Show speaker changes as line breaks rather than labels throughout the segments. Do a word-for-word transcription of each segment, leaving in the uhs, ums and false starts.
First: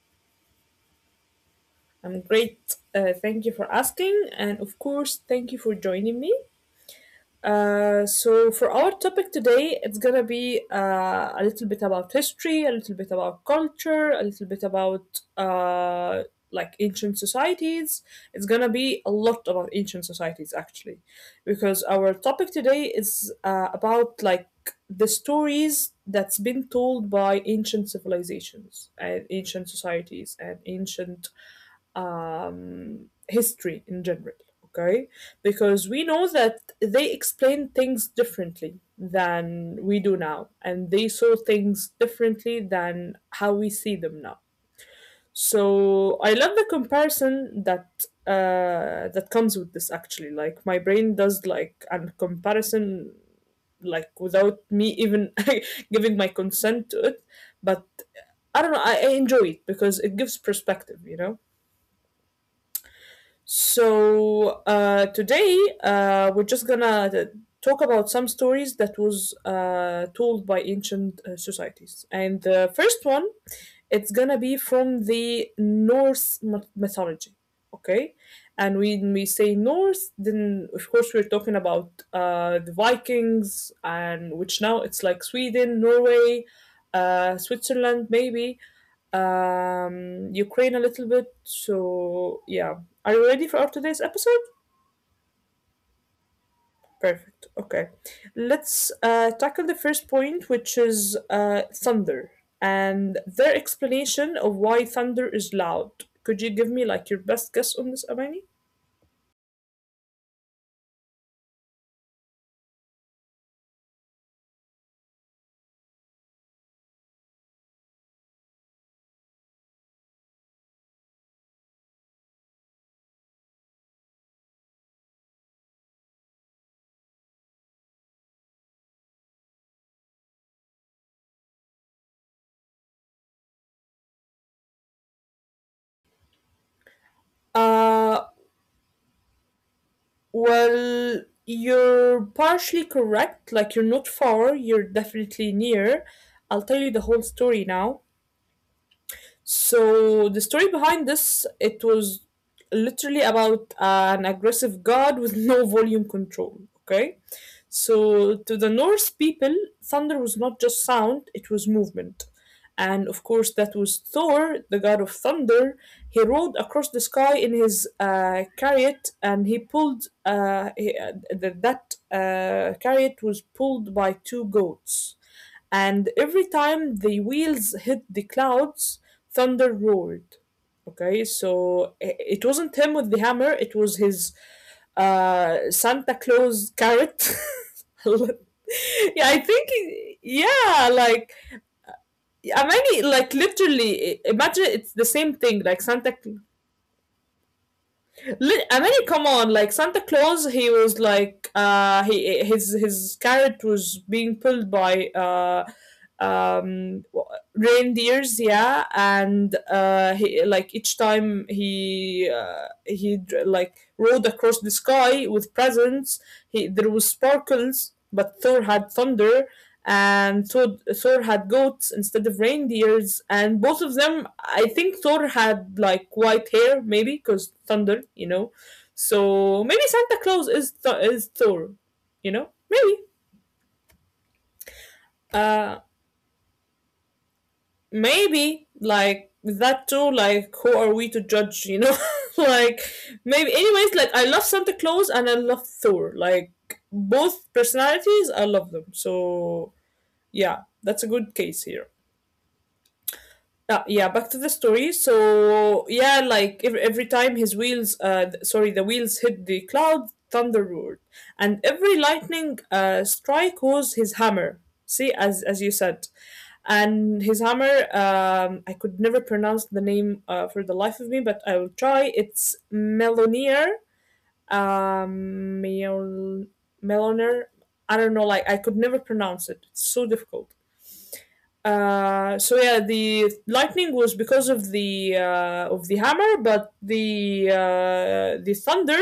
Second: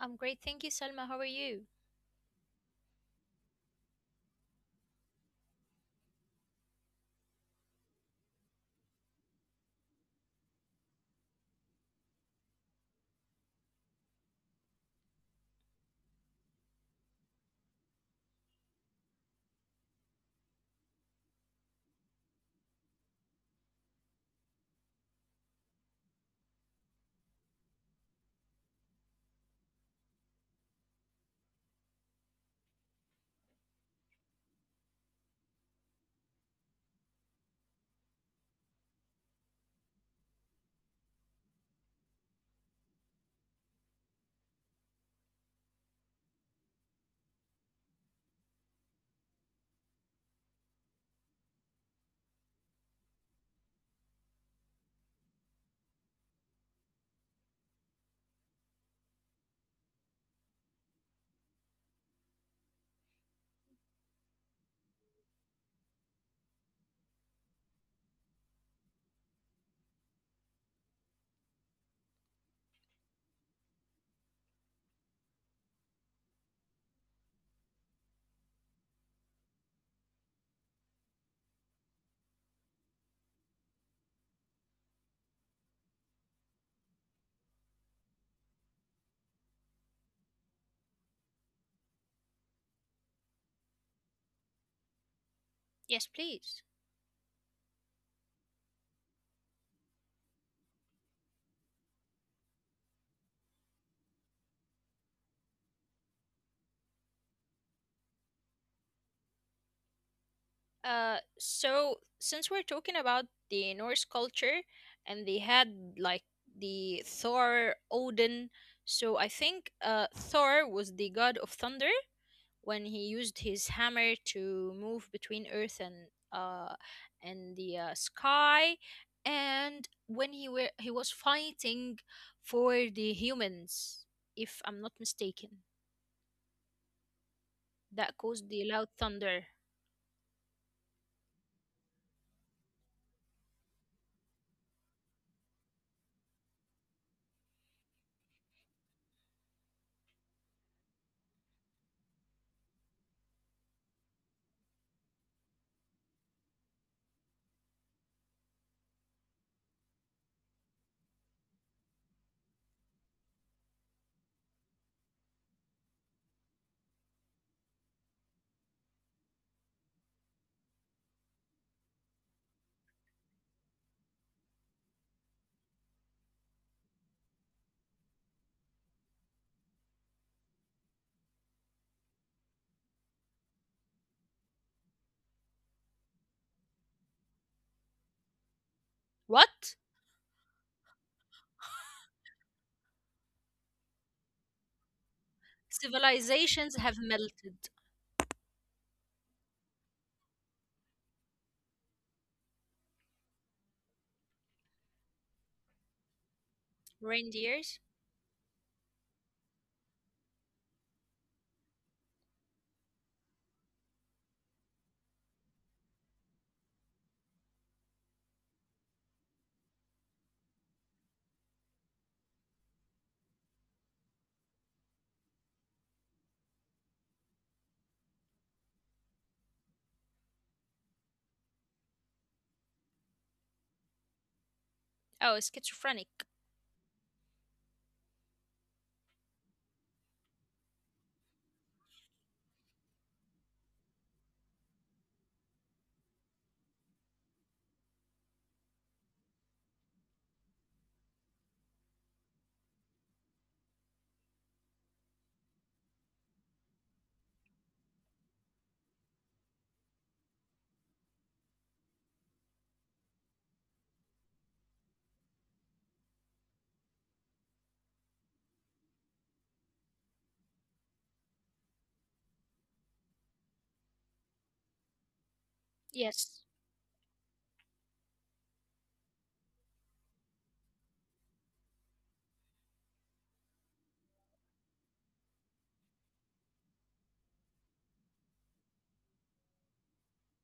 I'm great, thank you, Salma. How are you?
I'm great. Uh, thank you for asking, and of course, thank you for joining me. Uh, so for our topic today, it's gonna be uh, a little bit about history, a little bit about culture, a little bit about uh, like ancient societies. It's gonna be a lot about ancient societies actually, because our topic today is uh, about like the stories that's been told by ancient civilizations and ancient societies and ancient um, history in general, okay? Because we know that they explain things differently than we do now, and they saw things differently than how we see them now. So I love the comparison that uh, that comes with this actually. Like my brain does like a comparison like without me even giving my consent to it, but I don't know. I, I enjoy it because it gives perspective, you know. So uh, today uh, we're just gonna talk about some stories that was uh, told by ancient uh, societies. And the first one, it's gonna be from the Norse myth- mythology. Okay, and when we say Norse, then of course we're talking about uh, the Vikings, and which now it's like Sweden, Norway, uh, Switzerland, maybe um, Ukraine a little bit. So, yeah. Are you ready for our today's episode?
Yes, please.
Perfect. Okay. Let's uh, tackle the first point, which is uh, thunder and their explanation of why thunder is loud. Could you give me like your best guess on this, Amani?
Uh, so since we're talking about the Norse culture and they had like the Thor, Odin, so I think uh, Thor was the god of thunder when he used his hammer to move between Earth and uh and the uh, sky, and when he were he was fighting for the humans, if I'm not mistaken, that caused the loud
Uh,
thunder.
well, you're partially correct. Like, you're not far, you're definitely near. I'll tell you the whole story now. So the story behind this, it was literally about an aggressive god with no volume control. Okay, so to the Norse people, thunder was not just sound; it was movement, and of course that was Thor, the god of thunder. He rode across the sky in his uh, chariot, and he pulled uh, he, uh, th- that uh, chariot was pulled by two goats, and every time the wheels hit the clouds, thunder roared. Okay, so i- it wasn't him with the hammer, it was his uh, Santa Claus carrot.
What?
Yeah, I think, it- yeah, like, I mean, like, literally, i- imagine it's the same
Civilizations
thing,
have
like Santa.
melted.
Li- I mean, come on, like Santa Claus, he was like uh he his his carrot was being pulled by uh
Reindeers?
um w- reindeers, yeah, and uh he like each time he uh, he dr- like rode across the sky with presents, he there was sparkles, but Thor had thunder, and Thor, Thor had goats instead of reindeers, and both of them, I think Thor had like white hair, maybe because thunder, you know. So maybe Santa Claus is th- is Thor, you know, maybe,
Oh, schizophrenic.
uh, maybe like that too. Like, who are we to judge, you know? Like, maybe. Anyways, like I love Santa Claus and I love Thor. Like both personalities, I love them. So yeah, that's a good case here. Uh, yeah, back to the story. So yeah, like every, every time his wheels, uh, th- sorry, the wheels hit the cloud, thunder roared, and every lightning uh, strike was his hammer. See, as as you said, and his hammer. Um, I could never pronounce the name uh, for the life of me, but I will try. It's Melonier.
Yes.
Um, Mel- Meloner. I don't know. Like I could never pronounce it. It's so difficult. Uh, so yeah, the lightning was because of the uh, of the hammer, but the uh, the thunder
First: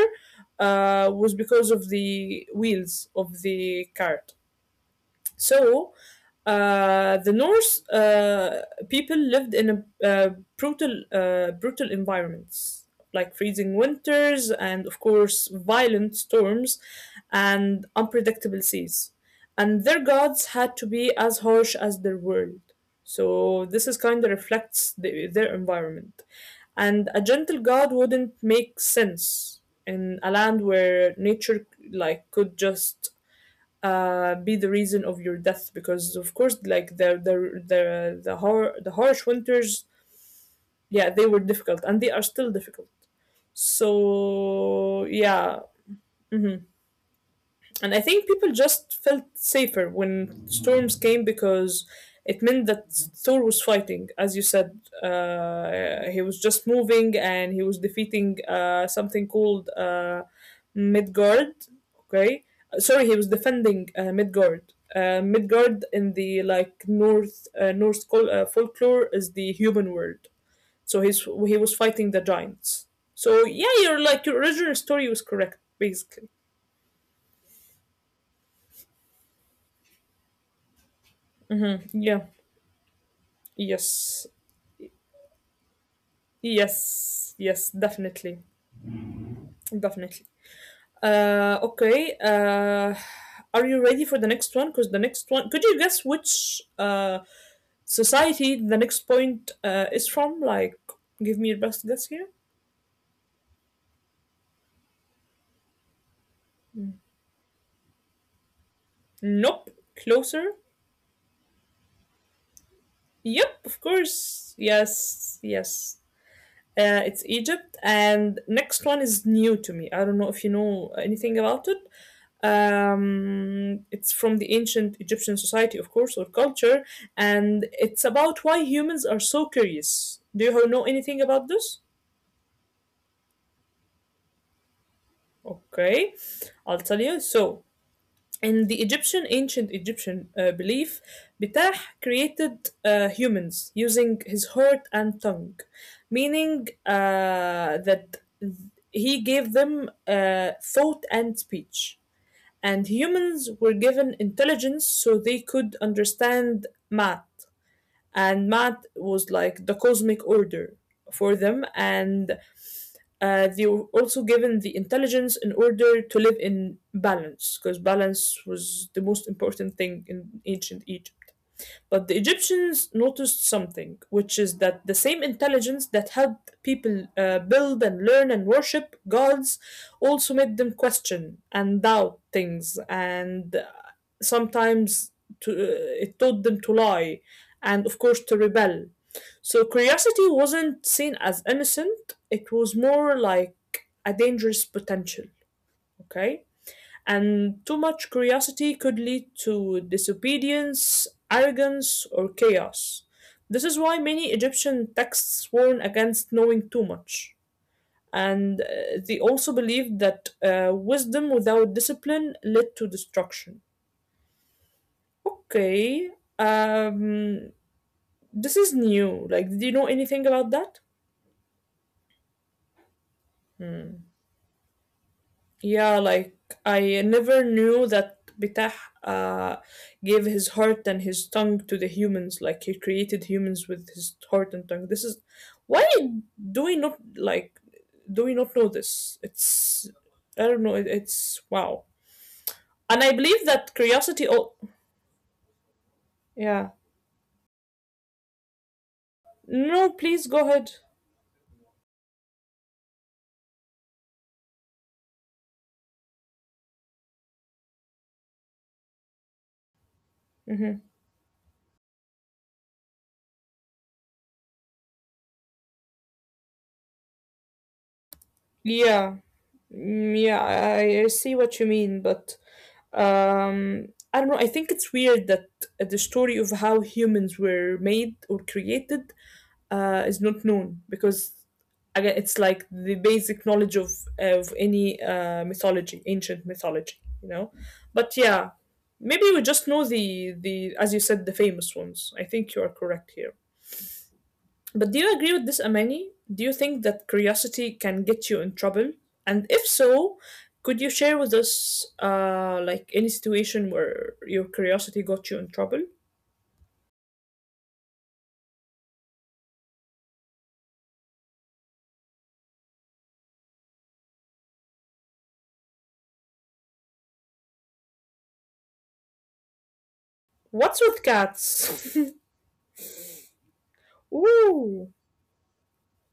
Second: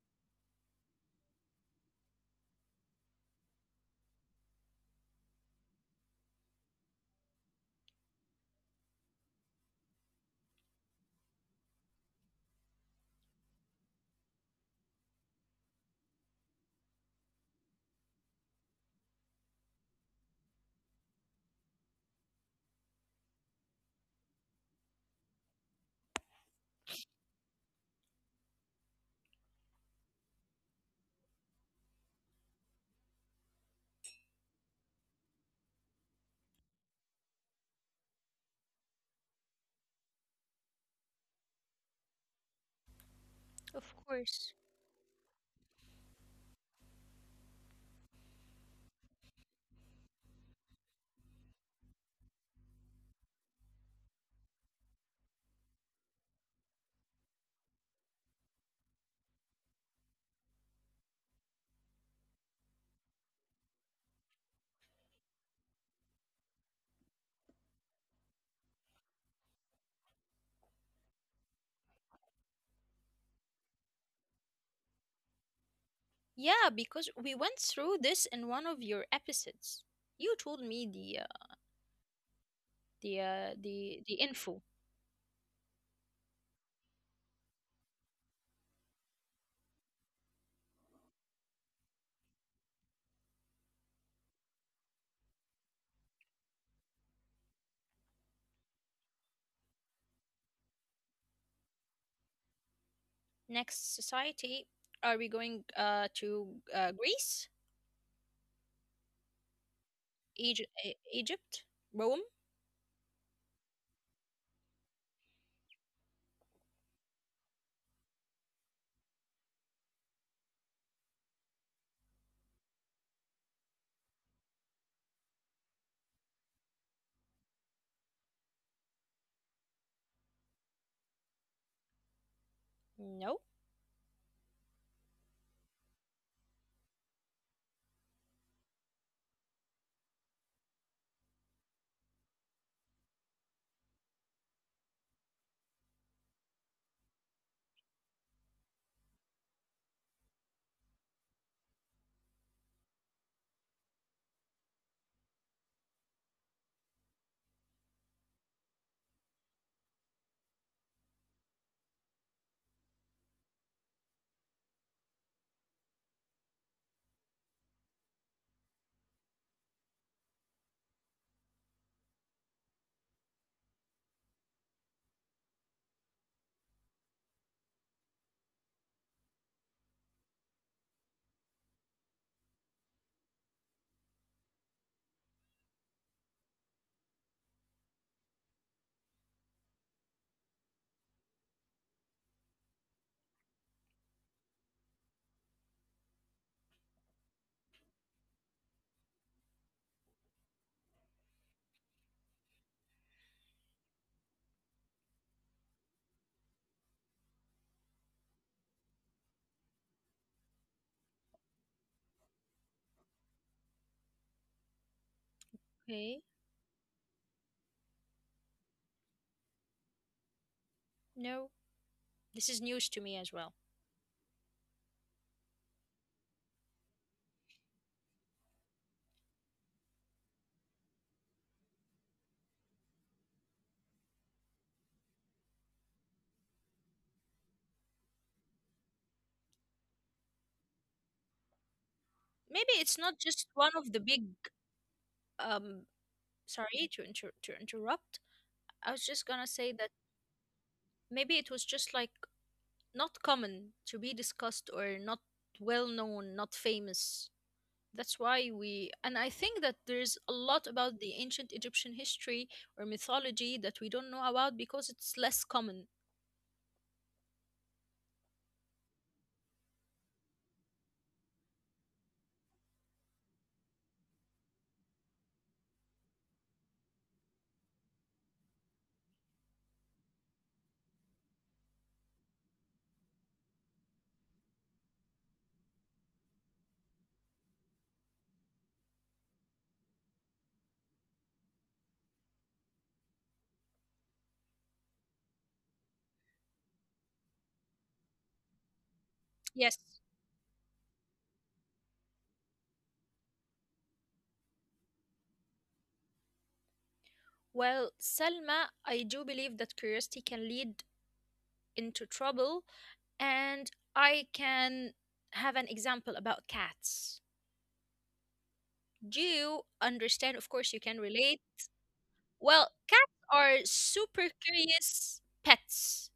uh, was because of the wheels of the cart. So, uh, the Norse uh, people lived in a uh, brutal, uh, brutal environments, like freezing winters and, of course, violent storms and unpredictable seas. And their gods had to be as harsh as their world. So this is kind of reflects the, their environment. And a gentle god wouldn't make sense in a land where nature like could just uh, be the reason of your death, because of course like the the the the, hor- the harsh winters, yeah, they were difficult and they are still difficult,
Of course.
so yeah. Mhm. And I think people just felt safer when storms came because it meant that Thor was fighting, as you said. Uh, he was just moving and he was defeating uh, something called uh, Midgard. Okay. Uh, sorry, he was defending uh, Midgard. Uh, Midgard in the like North uh, North col- uh, folklore is the human world. So he's he was fighting the giants. So yeah, you're like your original story was correct basically.
Yeah, because we went through this in one of your episodes. You told me the uh,
Yeah.
the uh, the the
Yes.
info.
Yes, yes, definitely, definitely. Uh, okay. Uh, are you ready for the next one? Because the next one, could you guess which uh society the next point uh is from? Like, give me your best guess here.
Next society, are we going uh, to uh, Greece,
Nope.
Egypt,
Closer.
Egypt, Rome?
Yep. Of course. Yes. Yes. Uh, it's Egypt, and next one is new to me. I don't know if you know anything about it. Um, it's from the ancient Egyptian society, of course, or culture, and it's about why humans are so curious. Do you know anything about this?
No.
Okay, I'll tell you. So, in the Egyptian, ancient Egyptian uh, belief, Bitah created uh, humans using his heart and tongue, meaning uh, that he gave them uh, thought and speech. And humans were given intelligence so they could understand math. And math was like the cosmic order for them, and uh, they were also given the intelligence in order to live in balance, because balance was the most important thing in ancient Egypt. But the Egyptians noticed something, which is that the same intelligence that helped people uh, build and learn and worship gods also made them question and doubt things, and uh, sometimes to, uh, it taught them to lie and, of course, to rebel. So curiosity wasn't seen as innocent, it was more like a dangerous potential, okay? And too much curiosity could lead to disobedience, arrogance, or chaos. This is why many Egyptian texts warn against knowing too much. And uh, they also believed that uh, wisdom without discipline led to destruction. Okay.
Okay.
um, this is new. Like, do you know anything about that?
No. This is news to me as well.
Hmm. Yeah, like I never knew that Bitah uh, gave his heart and his tongue to the humans. Like he created humans with his heart and tongue. This is why do we not like do we not know this? It's I don't know. It, it's wow,
Maybe it's
and I
not
believe
just one
that
of the
curiosity.
big.
Oh,
Um,
yeah.
sorry to inter- to interrupt. I was just gonna say that
No, please go ahead.
maybe it was just like not common to be discussed or not well known, not famous. That's why we, and I think that there's a lot
Hmm.
about the ancient Egyptian history or mythology that we don't know about because it's less common.
Yeah, mm, yeah. I, I see what you mean, but Um, I don't know. I think it's weird that uh, the story of how humans were made or created uh, is not known, because again, it's like the basic knowledge of of any uh, mythology, ancient mythology, you know. But yeah, maybe we just know the the as you said the famous ones. I think you are correct here. But do you agree with this, Amani? Do you think that curiosity can get you in trouble? And if
Yes.
so, could you share with us, uh, like any situation where your curiosity got you in trouble?
Well, Selma, I do believe that curiosity can lead into trouble, and I can have an example about cats. Do you understand? Of course, you
What's
can
with
relate.
cats?
Well, cats are super curious pets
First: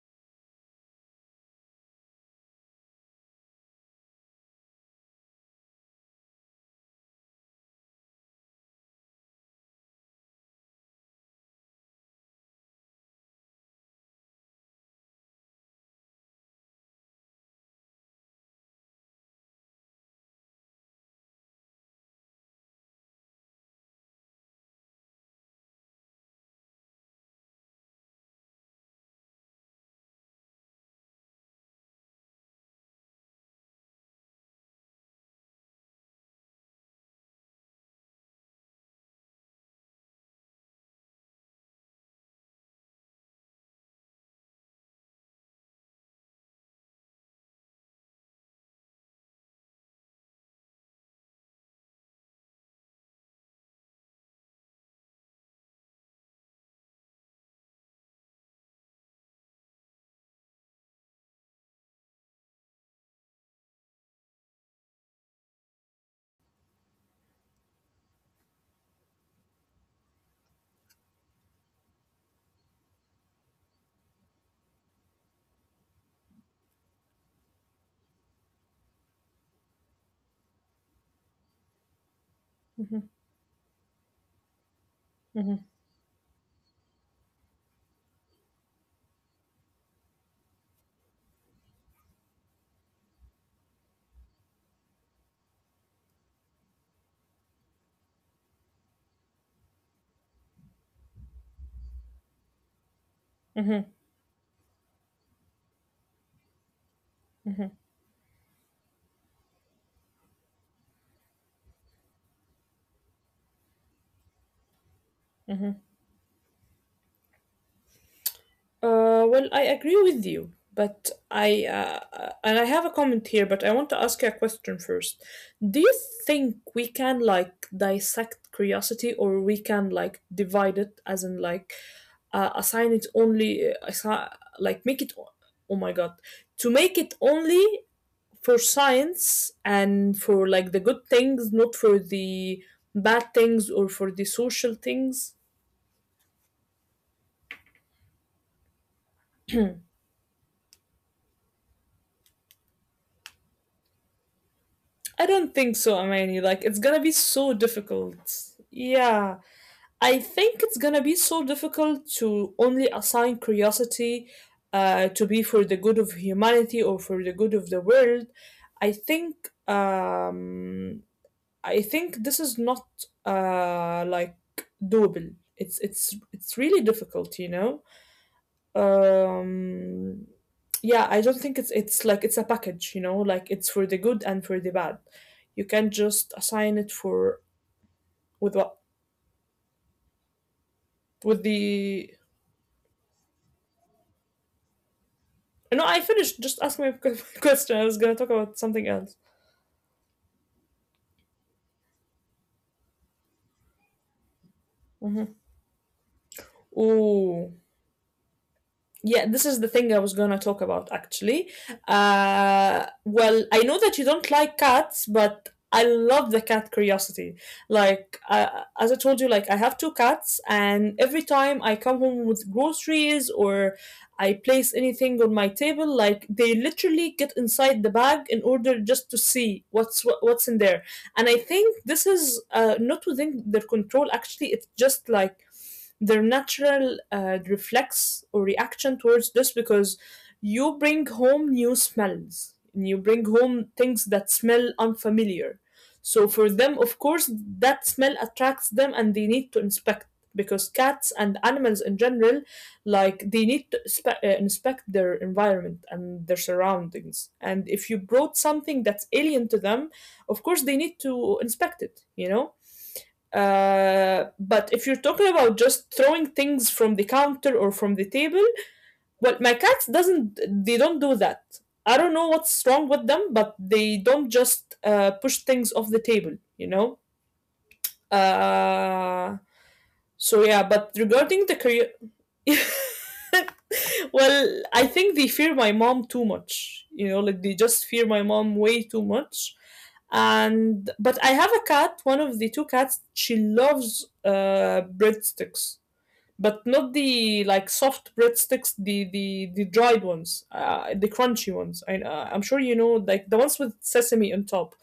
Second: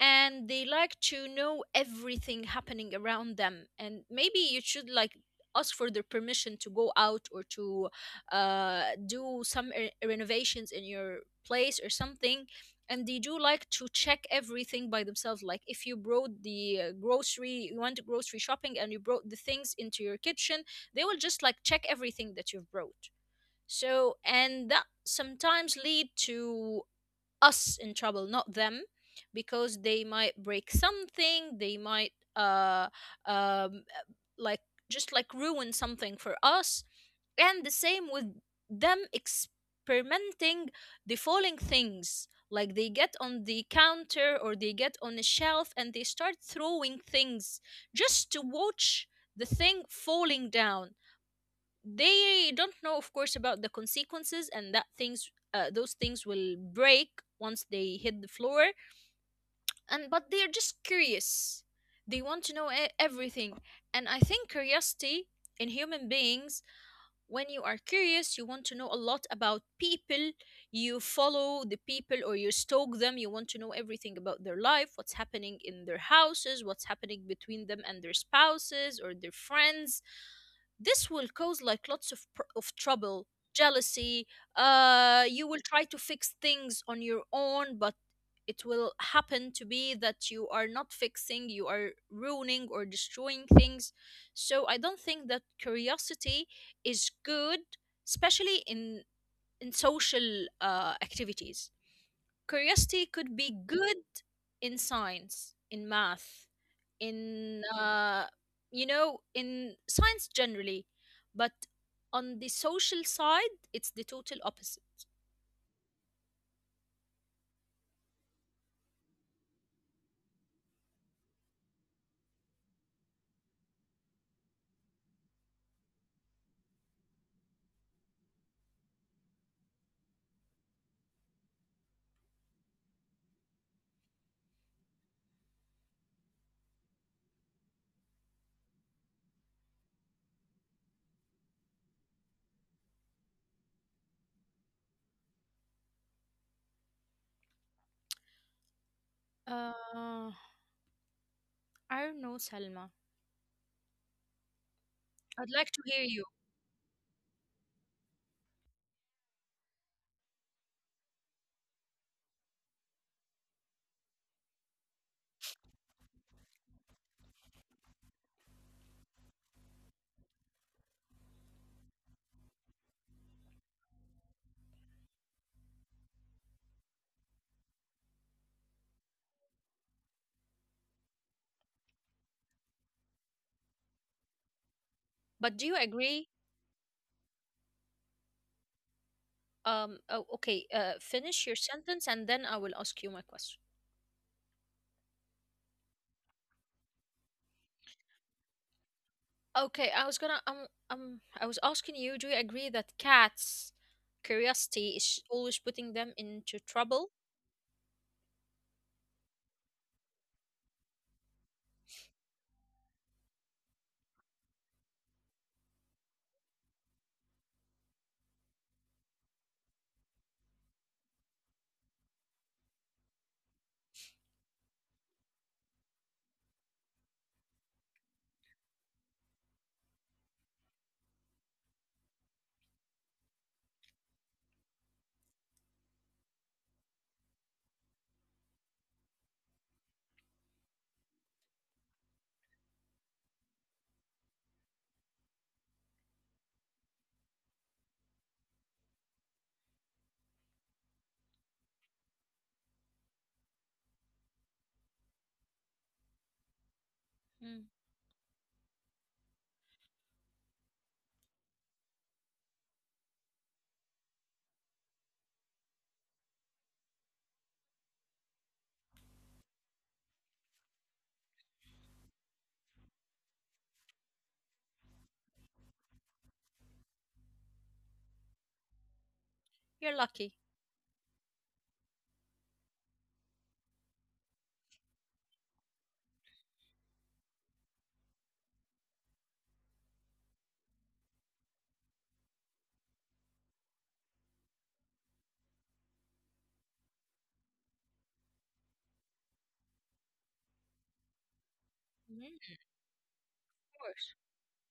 and they like to know everything happening around them. And maybe you should like ask for their permission to go out or to uh, do some re- renovations in your place or something. And they do like to check everything by themselves. Like if you brought the uh, grocery, you went grocery shopping and you brought the things into your kitchen, they will just like check everything that you've brought. So, and that sometimes lead to us in trouble, not them, because they might break something, they might uh um like just like ruin something for us. And the same with them experimenting the falling things. Like they get on the counter or they get on a shelf and they start throwing things just to watch the thing falling down. They don't know of course about the consequences and that things uh, those things will break once they hit the floor and but they are just curious, they want to know e- everything. And I think curiosity in human beings, when you are curious, you want to know a lot about people, you follow the people or you stalk them, you want to know everything about their life, what's happening in their houses, what's happening between them and their spouses or their friends. This will cause like lots of pr- of trouble, jealousy. Uh you will try to fix things on your own, but it will happen to be that you are not fixing, you are ruining or destroying things. So I don't think that curiosity is good, especially in in social uh activities. Curiosity could be good in science, in math,
Ooh.
in uh, you know, in science generally, but on the social side, it's the total opposite.
Uh, well, I agree with you, but I uh, uh, and I have a comment here, but I want to ask you a question first. Do you think we can like dissect curiosity, or we can like divide it, as in like uh, assign it only, uh, assi- like make it? o- Oh my God, to make it only for science and for like the good things, not for the bad things or for the social things.
Uh, I don't know, Salma.
I don't
I'd
think
like to
so,
hear you,
Amani. Like, it's gonna be so difficult. Yeah. I think it's gonna be so difficult to only assign curiosity uh, to be for the good of humanity or for the good of the world. I think um, I think this is not uh, like doable. It's it's it's really difficult, you know. Um, yeah, I don't think it's it's like it's a package, you know, like it's for the good and for the bad. You
but do you
can't just
agree?
assign it for with what
Um, oh, okay, uh,
with
finish your
the.
sentence and then I will ask you my question.
No, I finished. Just ask my question. I was gonna talk about something else.
Okay, I was gonna um um I was asking you, do you agree that cats' curiosity is
Mhm.
always putting them into trouble?
Ooh. Yeah, this is the thing I was gonna talk about actually. Uh, well, I know that you don't like cats, but I love the cat curiosity. Like, uh, as I told you, like I have two cats, and every time I come home with groceries or I place anything on my table, like they literally get inside the bag in order just to see what's what, what's in there. And I think this is uh, not within their control. Actually, it's just like their natural uh, reflex or reaction towards this because you bring home new smells and you bring home things that smell unfamiliar. So for them, of course, that smell attracts them and they need to inspect because cats and animals in general like they need to spe- uh, inspect their environment and their surroundings, and if you brought something that's alien to them, of course they need to inspect it you know uh, but if you're talking about just throwing things from the counter or from the table, well, my cats doesn't. They don't do that. I don't know what's wrong with them, but they don't just uh, push things off the table. You know. Uh,
You're
so
lucky.
yeah, but regarding the well, I think they fear my mom too much. You know, like they just fear my mom way too much. And but I have a cat, one of the two cats, she loves uh breadsticks. But not the like soft breadsticks, the the the dried ones, uh, the crunchy ones. I uh, I'm sure
Mhm.
you know like the ones with
Of course.
sesame on top.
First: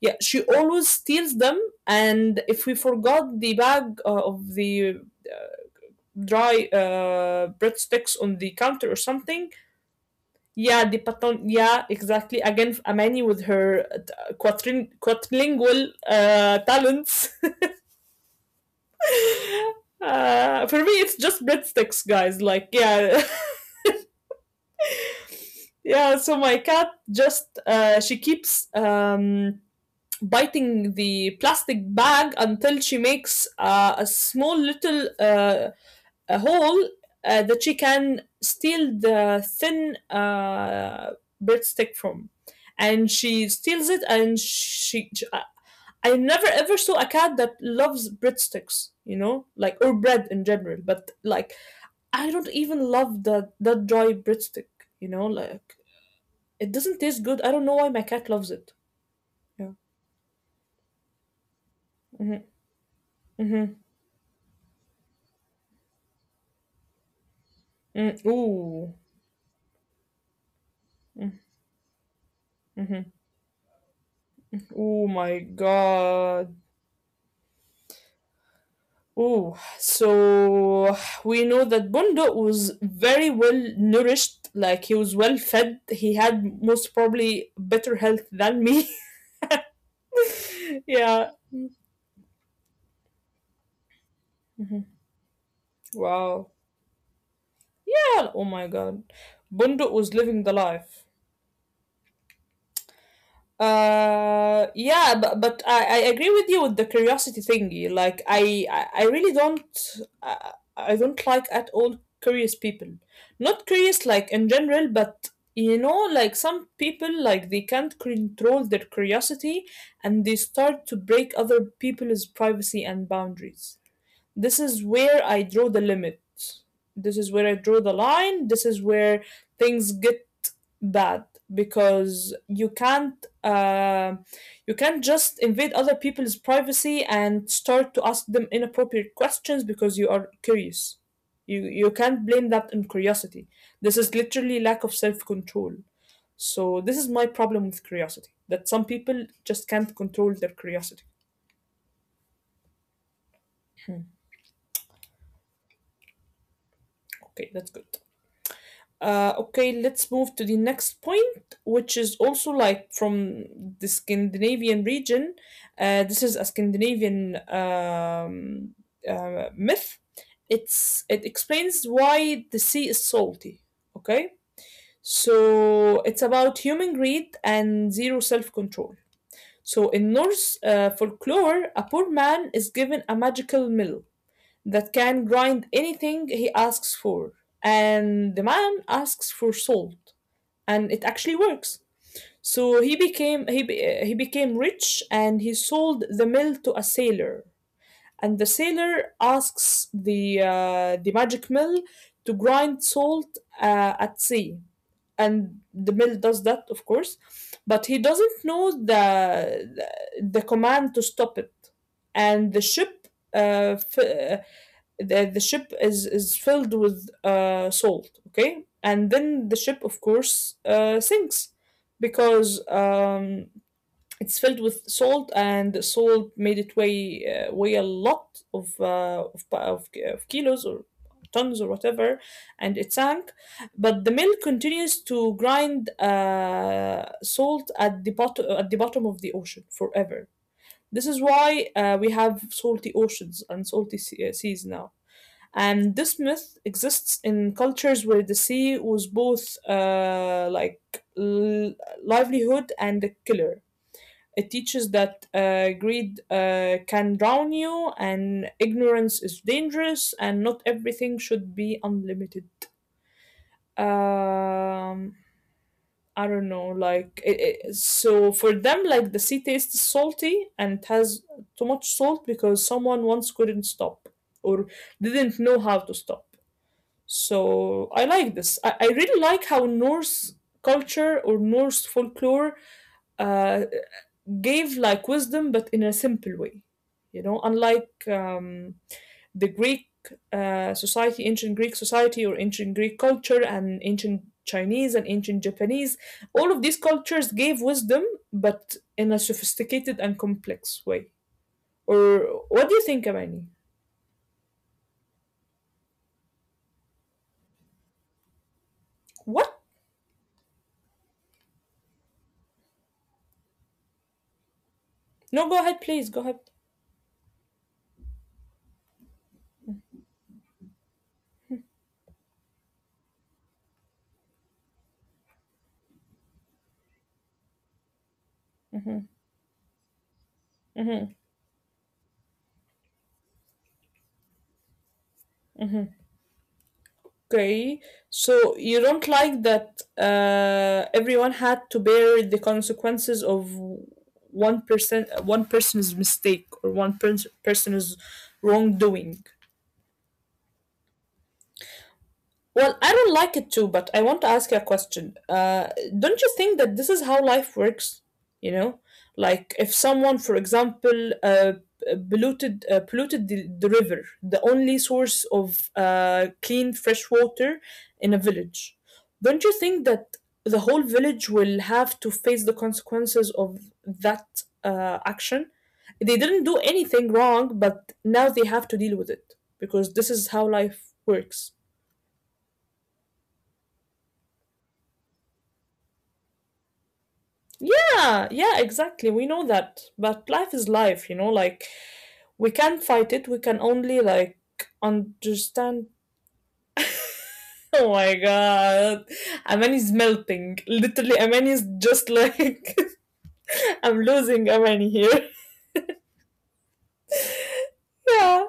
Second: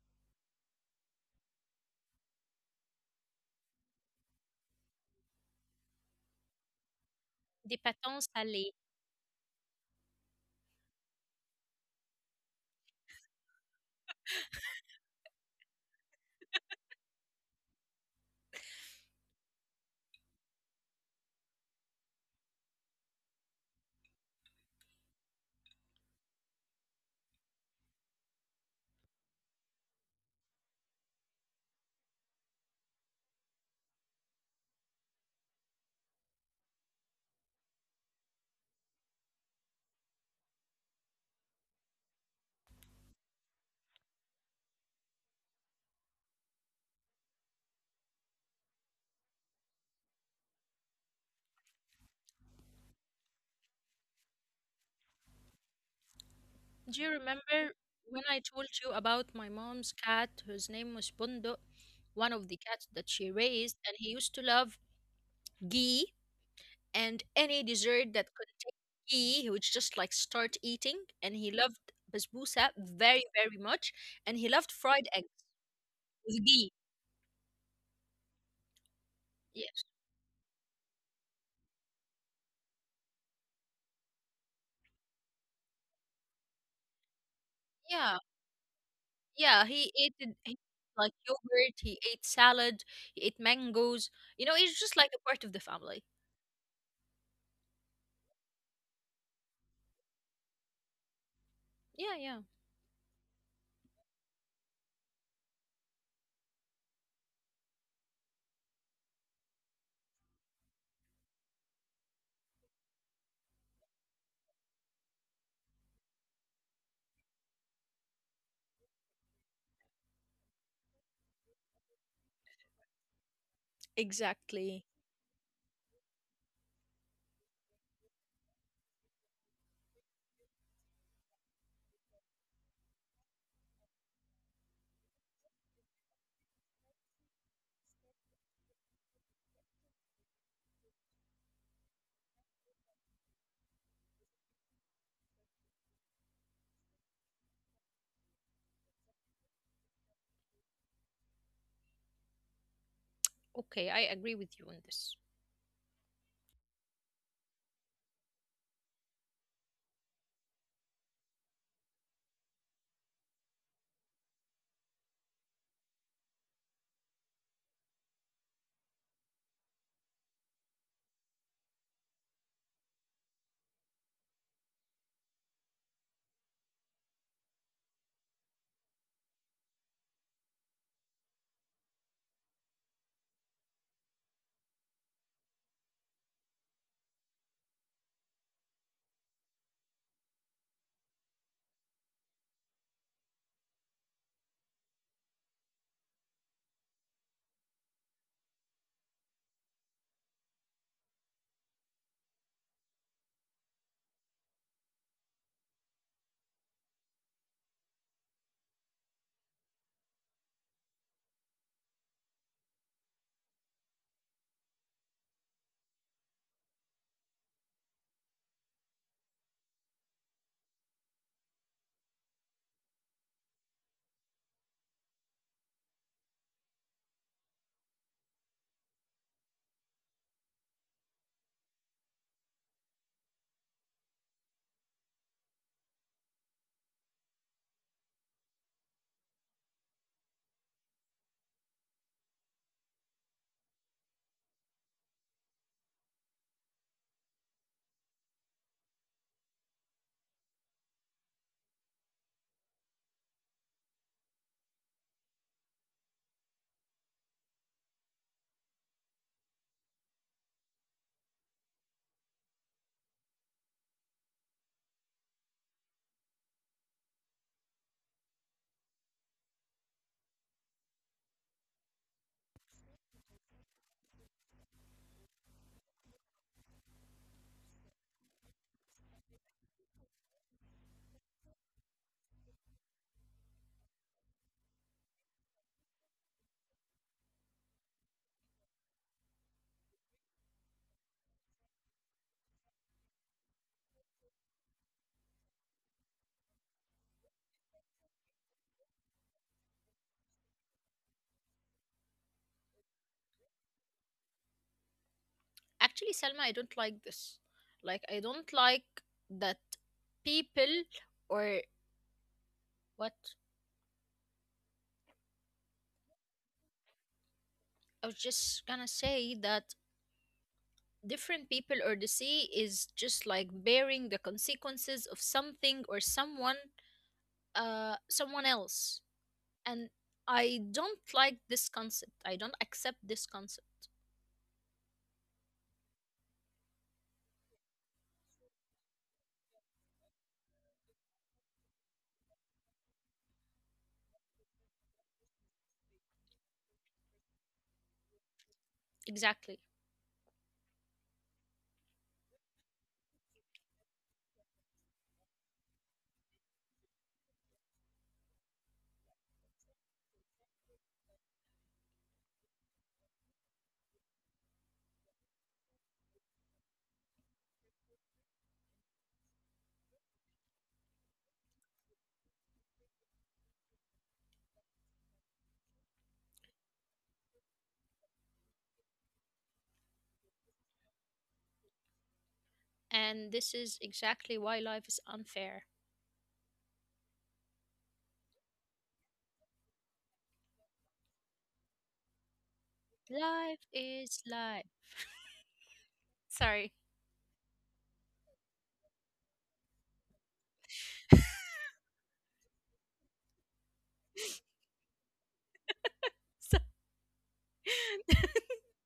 Yeah, she always steals them, and if we forgot the bag uh, of the dry uh,
The
breadsticks
Paton
on the
Salé.
counter or something. Yeah, the paton. Yeah, exactly. Again, Amani with her uh, quadrin- quadrilingual uh, talents. Uh, for me, it's just breadsticks, guys. Like, yeah, yeah. So my cat just uh, she keeps um, biting the plastic bag until she makes uh, a small little uh, a hole uh, that she can steal the thin uh, breadstick from. And she steals it, and she. she- I- I never ever saw a cat that loves breadsticks, you know, like or bread in general. But like, I don't even love that that dry breadstick, you know, like it doesn't
Do you
taste good. I don't
remember
know why my
when
cat
I
loves
told
it.
you about my
Yeah.
mom's cat whose name was Bundo, one
Mm-hmm.
of the cats that she
Mm-hmm.
raised, and he used to love ghee and any dessert
Mm.
that could
Ooh.
ghee, he would just like start eating, and he loved basbousa
Mm-hmm.
very, very much, and he loved fried
Oh
eggs
my
with
god.
ghee.
Oh,
Yes.
so we know that Bondo was very well nourished, like he was well fed. He had most probably better
Yeah.
health than me.
Yeah. He ate it, he, like
yeah.
yogurt, he ate salad, he ate mangoes. You know, he's just
Mhm.
like a part of the family.
Wow. Yeah, oh my god. Bondo was living the life.
Yeah, yeah.
Uh, yeah, but but I, I agree with you with the curiosity thingy. Like I I, I really don't I, I don't like at all curious people. Not curious like in general, but you know, like some people like they can't control their curiosity, and they start to break other people's privacy and boundaries. This
Exactly.
is where I draw the limit. This is where I draw the line. This is where things get bad because you can't uh, you can't just invade other people's privacy and start to ask them inappropriate questions because you are curious. You you can't blame that on curiosity. This is literally lack of self control. So this is my problem with curiosity, that some people just can't control their curiosity.
Okay, I agree with you on this.
Okay, that's good. Uh, okay, let's move to the next point, which is also like from the Scandinavian region. Uh, this is a Scandinavian um, uh, myth. It's it explains why the sea is salty. Okay, so it's about human greed and zero self control. So in Norse uh, folklore, a poor man is given a magical mill that can grind anything he asks for, and the man asks for salt and it actually works. So he became he be- he became rich and he sold the mill to a sailor. And the sailor asks the uh, the magic mill to grind salt uh, at sea, and the mill does that, of course. But he doesn't know the the, the command to stop it, and the ship uh, f- uh, the, the ship is is filled with uh, salt, okay, and then the ship of course uh, sinks because um, it's filled with salt, and the salt made it weigh uh, weigh a lot of, uh, of pa- of of kilos or tons or whatever, and it sank, but the mill continues to grind uh, salt at the bottom at the bottom of the ocean forever. This is why uh, we have salty oceans and salty sea- uh, seas now. And this myth exists in cultures where the sea was both uh, like l- livelihood and a killer. It teaches that uh, greed uh, can drown you, and ignorance is dangerous, and not everything should be unlimited. Um, I don't know, like it, it, so for them, like the sea tastes salty and it has too much salt because someone once couldn't stop or didn't know how to stop. So I like this. I, I really like how Norse culture or Norse folklore uh, gave like wisdom, but in a simple way. You know, unlike um, the Greek uh, society, ancient Greek society, or ancient Greek culture, and ancient Chinese and ancient Japanese, all of these cultures gave wisdom, but in a sophisticated and complex way. Or what do you think, Amani?
Actually, Selma, I don't like this. Like, I don't like that
What?
people or what.
No, go ahead, please. Go ahead.
I was just gonna say that different people or the sea is just like bearing the consequences of something or someone, uh, someone else. And I don't like this concept. I don't accept this concept.
Okay, so you don't like that uh, everyone had to bear the consequences of one person, one person's mistake or one pers- person's wrongdoing.
Exactly.
Well, I don't like it too, but I want to ask you a question. Uh, don't you think that this is how life works? You know, like if someone, for example, uh, polluted uh, polluted the, the river, the only source of uh, clean fresh water in a village, don't you think that the whole village will have to face the consequences of that uh, action? They didn't do anything wrong, but now they have to deal with it because this is how life works.
And this is exactly why life is unfair.
Yeah, yeah, exactly. We know that. But life is life, you know, like we can't fight it. We
Life
can only
is
like
life.
understand.
Sorry.
Oh my god. Aman is melting. Literally, Aman is just like I'm losing Aman here.
So—
Yeah.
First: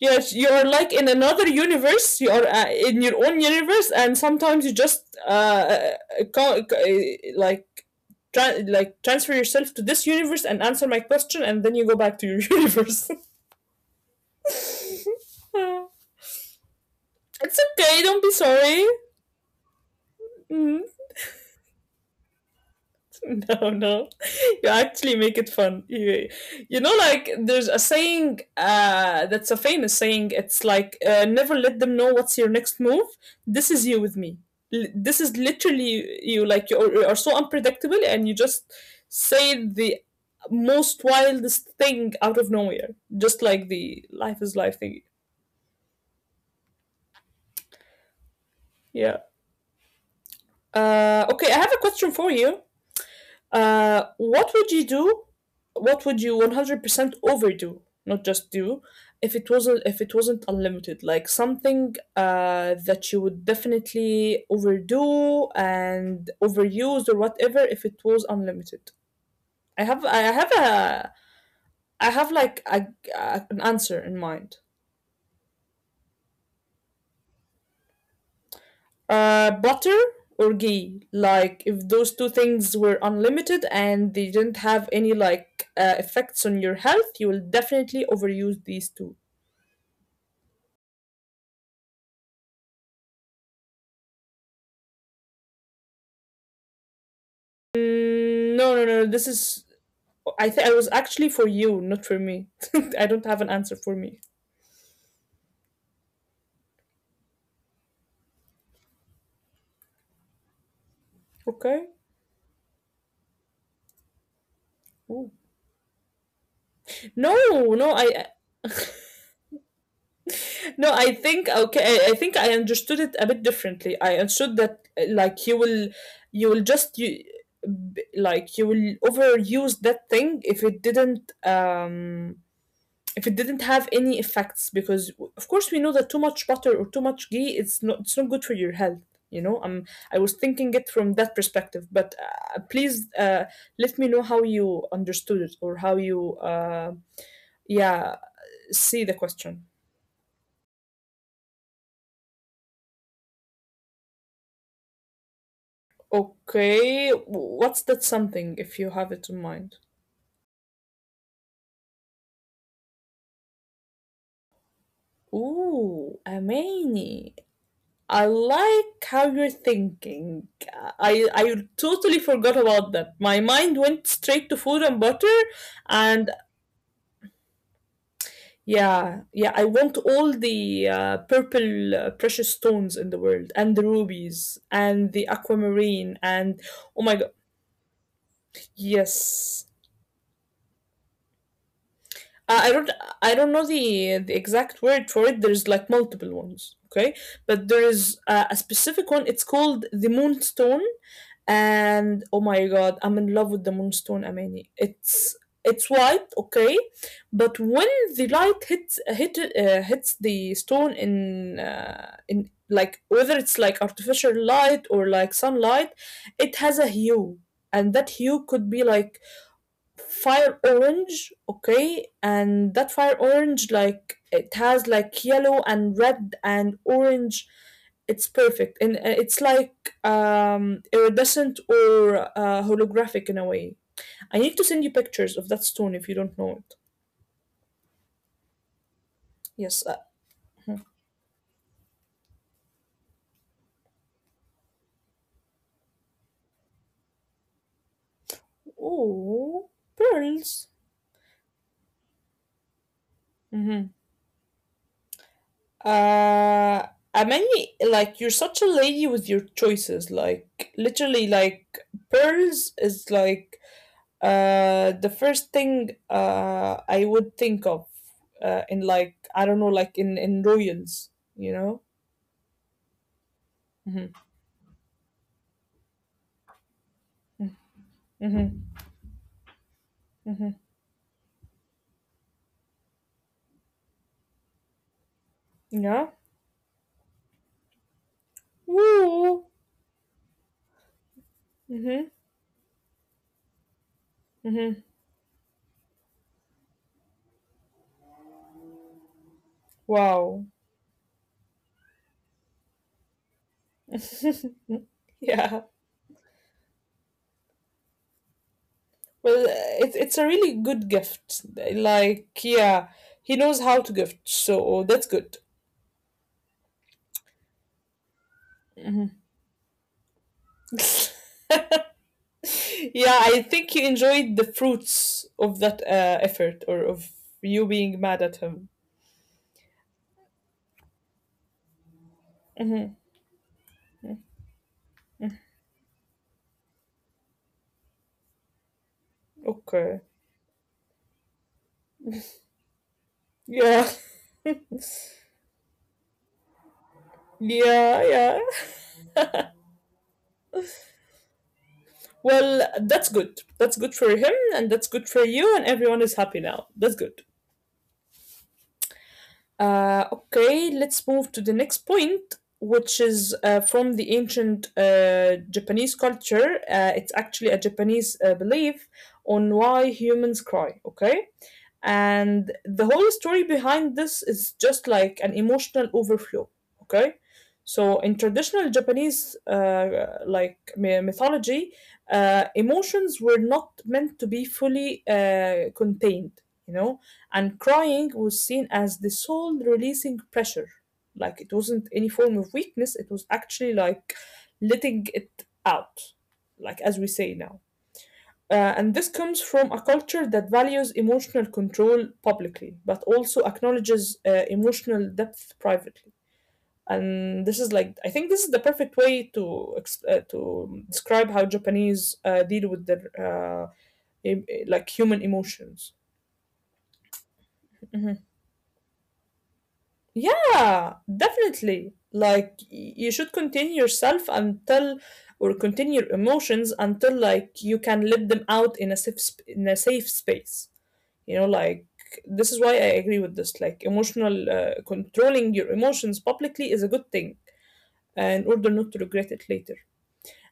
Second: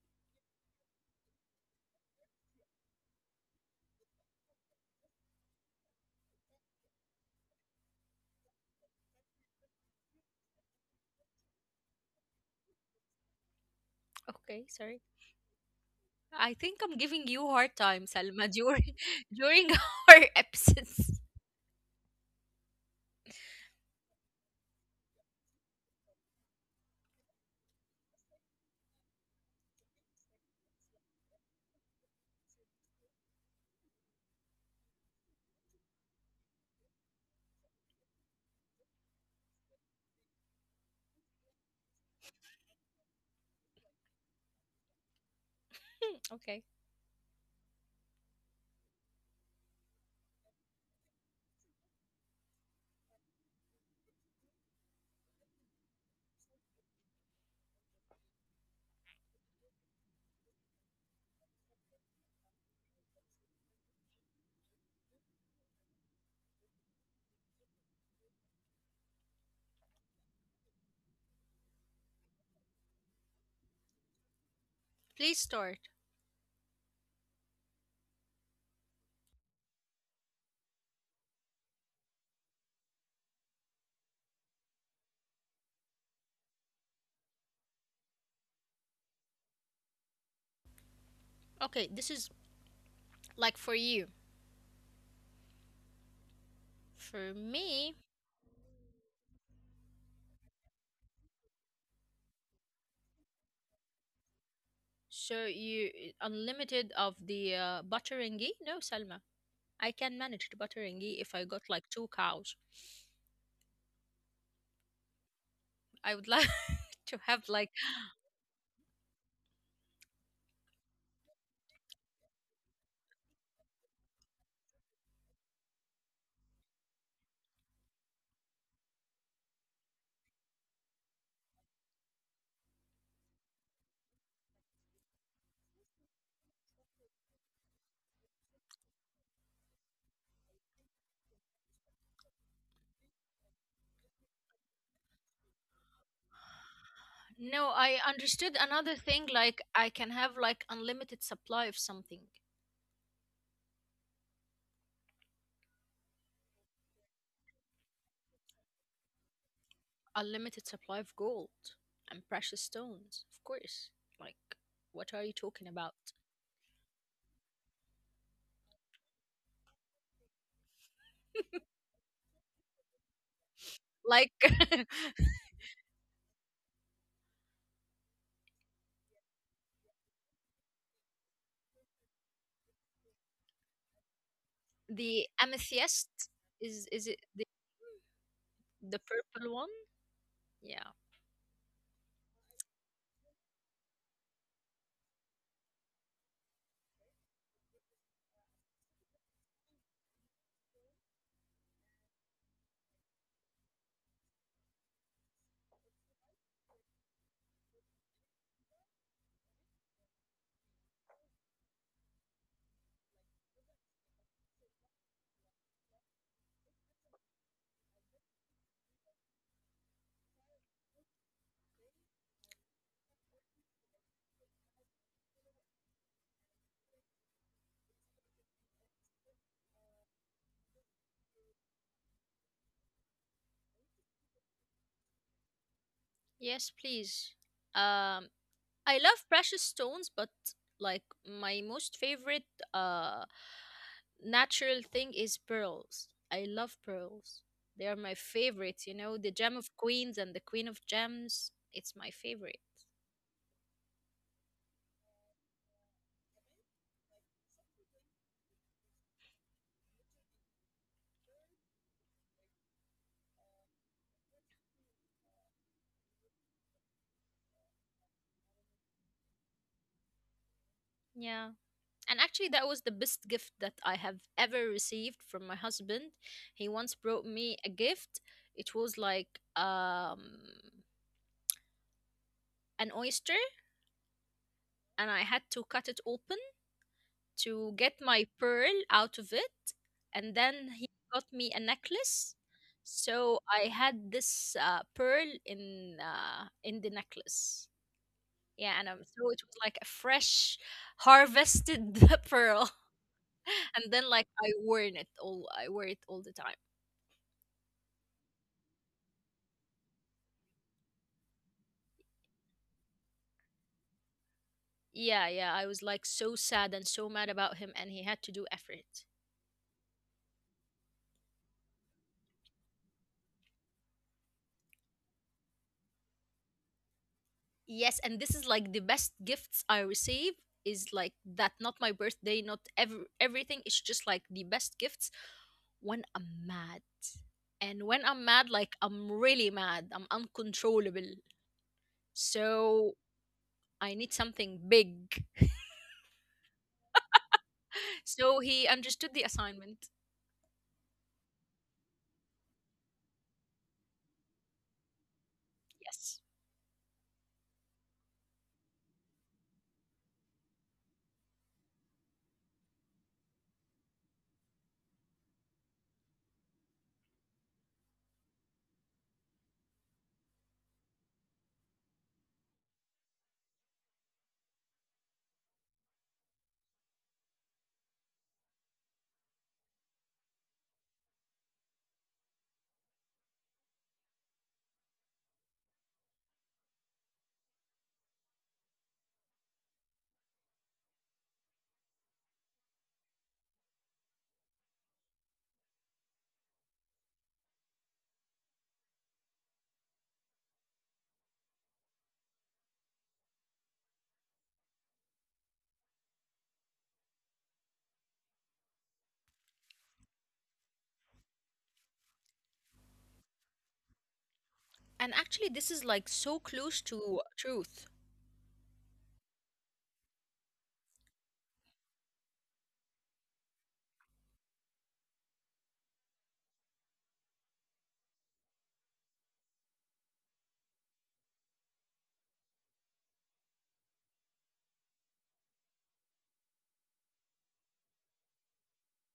Yes, you're like in another universe. You are uh, in your own universe, and sometimes you just uh, co- co- eh, like tra- like transfer yourself to this universe and answer my question, and then you go back to your universe.
okay, sorry.
it's
I think I'm giving you hard
okay. Don't
time,
be
Salma,
sorry.
during during our
Mhm.
episodes.
No, no. You actually make it fun. You, you know, like there's a saying uh, that's a famous saying. It's like uh, never let them know what's your next move. This is you with me. L- this is literally you. Like you are, you are so unpredictable, and you just say the most wildest thing out of nowhere, just like the life is life thing.
Okay.
Yeah. Uh, okay, I have a question for you. Uh, what would you do? What would you one hundred percent overdo, not just do, if it wasn't if it wasn't unlimited? Like something uh, that you would definitely overdo and overuse or whatever if it was unlimited. I have I have a I have like a, a- an answer in mind.
Please start.
Uh, butter or ghee? Like if those two things were unlimited and they didn't have any like uh, effects on your health, you will definitely overuse these two.
Okay, this is like for you. For me,
Mm, no, no, no. This is. I think I was actually for you, not for me. I don't have an answer for me.
so you unlimited of the uh, butteringi? No, Salma. I can manage the butteringi if I got like
Okay.
two cows.
Ooh.
I would like to have
No,
like
no. I No, I think okay. I I think I understood it a bit differently. I understood that uh, like you will, you will just you, b- like you will overuse that thing if it didn't um if it didn't have any effects because w- of course we know that too much butter or too much ghee it's not it's not good for your health. You know, um, I was thinking it from that perspective, but uh, please uh, let me know how you understood it or how you uh,
no,
Yeah,
I understood
see the
another thing
question.
like I can have like unlimited supply of something.
Okay, what's that something if you have it in mind?
Unlimited supply of gold and precious stones, of course. Like, what are you talking about?
Ooh, amazing. I like how you're thinking. I I totally forgot about that. My mind went straight
Like,
to food and butter, and yeah, yeah. I want all the uh, purple uh, precious stones in the world, and the rubies, and the
the
aquamarine,
amethyst,
and oh my
is
god,
is it the the
yes.
purple one? Yeah.
Uh, I don't I don't know the the exact word for it. There's like multiple ones, okay? But there is uh, a specific one. It's called the Moonstone, and oh my god, I'm in love with the Moonstone, Amani. It's it's white, okay, but when the light hits uh, hit uh, hits the stone in uh, in like whether it's like artificial light or like sunlight, it has a hue, and that hue could be like fire orange, okay, and that fire orange like it has like yellow and red and orange. It's perfect, and uh, it's like um iridescent or uh, holographic in a way. I need to send you pictures of that stone if you don't know it.
Yes, please. Um,
Yes. Uh,
I love precious stones, but like my most favorite uh natural thing is pearls. I love pearls. They are my
oh,
favorite, you know, the gem
pearls.
of queens and the queen of gems. It's my favorite.
Mm-hmm. uh I mean, like you're such a lady with your choices, like literally, like pearls is like Uh, the first thing uh, I would think of uh, in, like I don't know, like in in ruins, you know.
Yeah. And actually that
Mm-hmm.
was the best gift that I have ever received from my husband. He once
Mm-hmm.
brought me a gift. It was
Mm-hmm.
like um an oyster
Yeah.
and I had to cut it open to get
Woo.
my pearl out of it, and
Mm-hmm.
then he got me a necklace, so
Mm-hmm.
I had this uh, pearl in uh, in the necklace. Yeah, and um,
Wow.
so it was like a fresh harvested pearl. And then like
Yeah.
i wore it all I wore it all the time.
Well, uh, it, it's a really good gift. Like, yeah, he knows how to gift, so that's good.
Yeah, yeah, I was like so sad and so mad about him and he had to do effort.
Yeah, I think he enjoyed the fruits of that uh, effort, or of you being mad at him.
Yes, and this is like the best gifts I receive is like that, not my birthday, not every everything. It's just like the best gifts when I'm mad. And when I'm mad,
Okay.
like I'm really mad. I'm uncontrollable.
Yeah.
So I need something big.
Yeah, yeah.
So he understood the assignment.
Well, that's good. That's good for him and that's good for you and everyone is happy now. That's good.
Yes.
Uh okay, let's move to the next point, which is uh, from the ancient uh, Japanese culture. Uh, it's actually a Japanese uh, belief on why humans cry, okay? And the whole story behind this is just like an emotional overflow, okay? So in traditional Japanese uh, like my- mythology, uh, emotions were not meant to be fully uh, contained, you know, and crying was seen as the soul releasing pressure. Like it wasn't any form of weakness, it was actually like letting it out, like as we say now. Uh, and this comes from a culture that values emotional control publicly, but also acknowledges uh, emotional depth privately. And this is like, I think this is the perfect way to ex- uh, to describe how Japanese uh, deal with their uh, em- like human emotions.
And actually this is like so close to truth.
Yeah, definitely. Like y- you should contain yourself until, or contain your emotions until, like you can let them out in a safe sp- in a safe space. You know, like this is why I agree with this. Like emotional uh, controlling your emotions publicly is a good thing, uh, in order not to regret it later.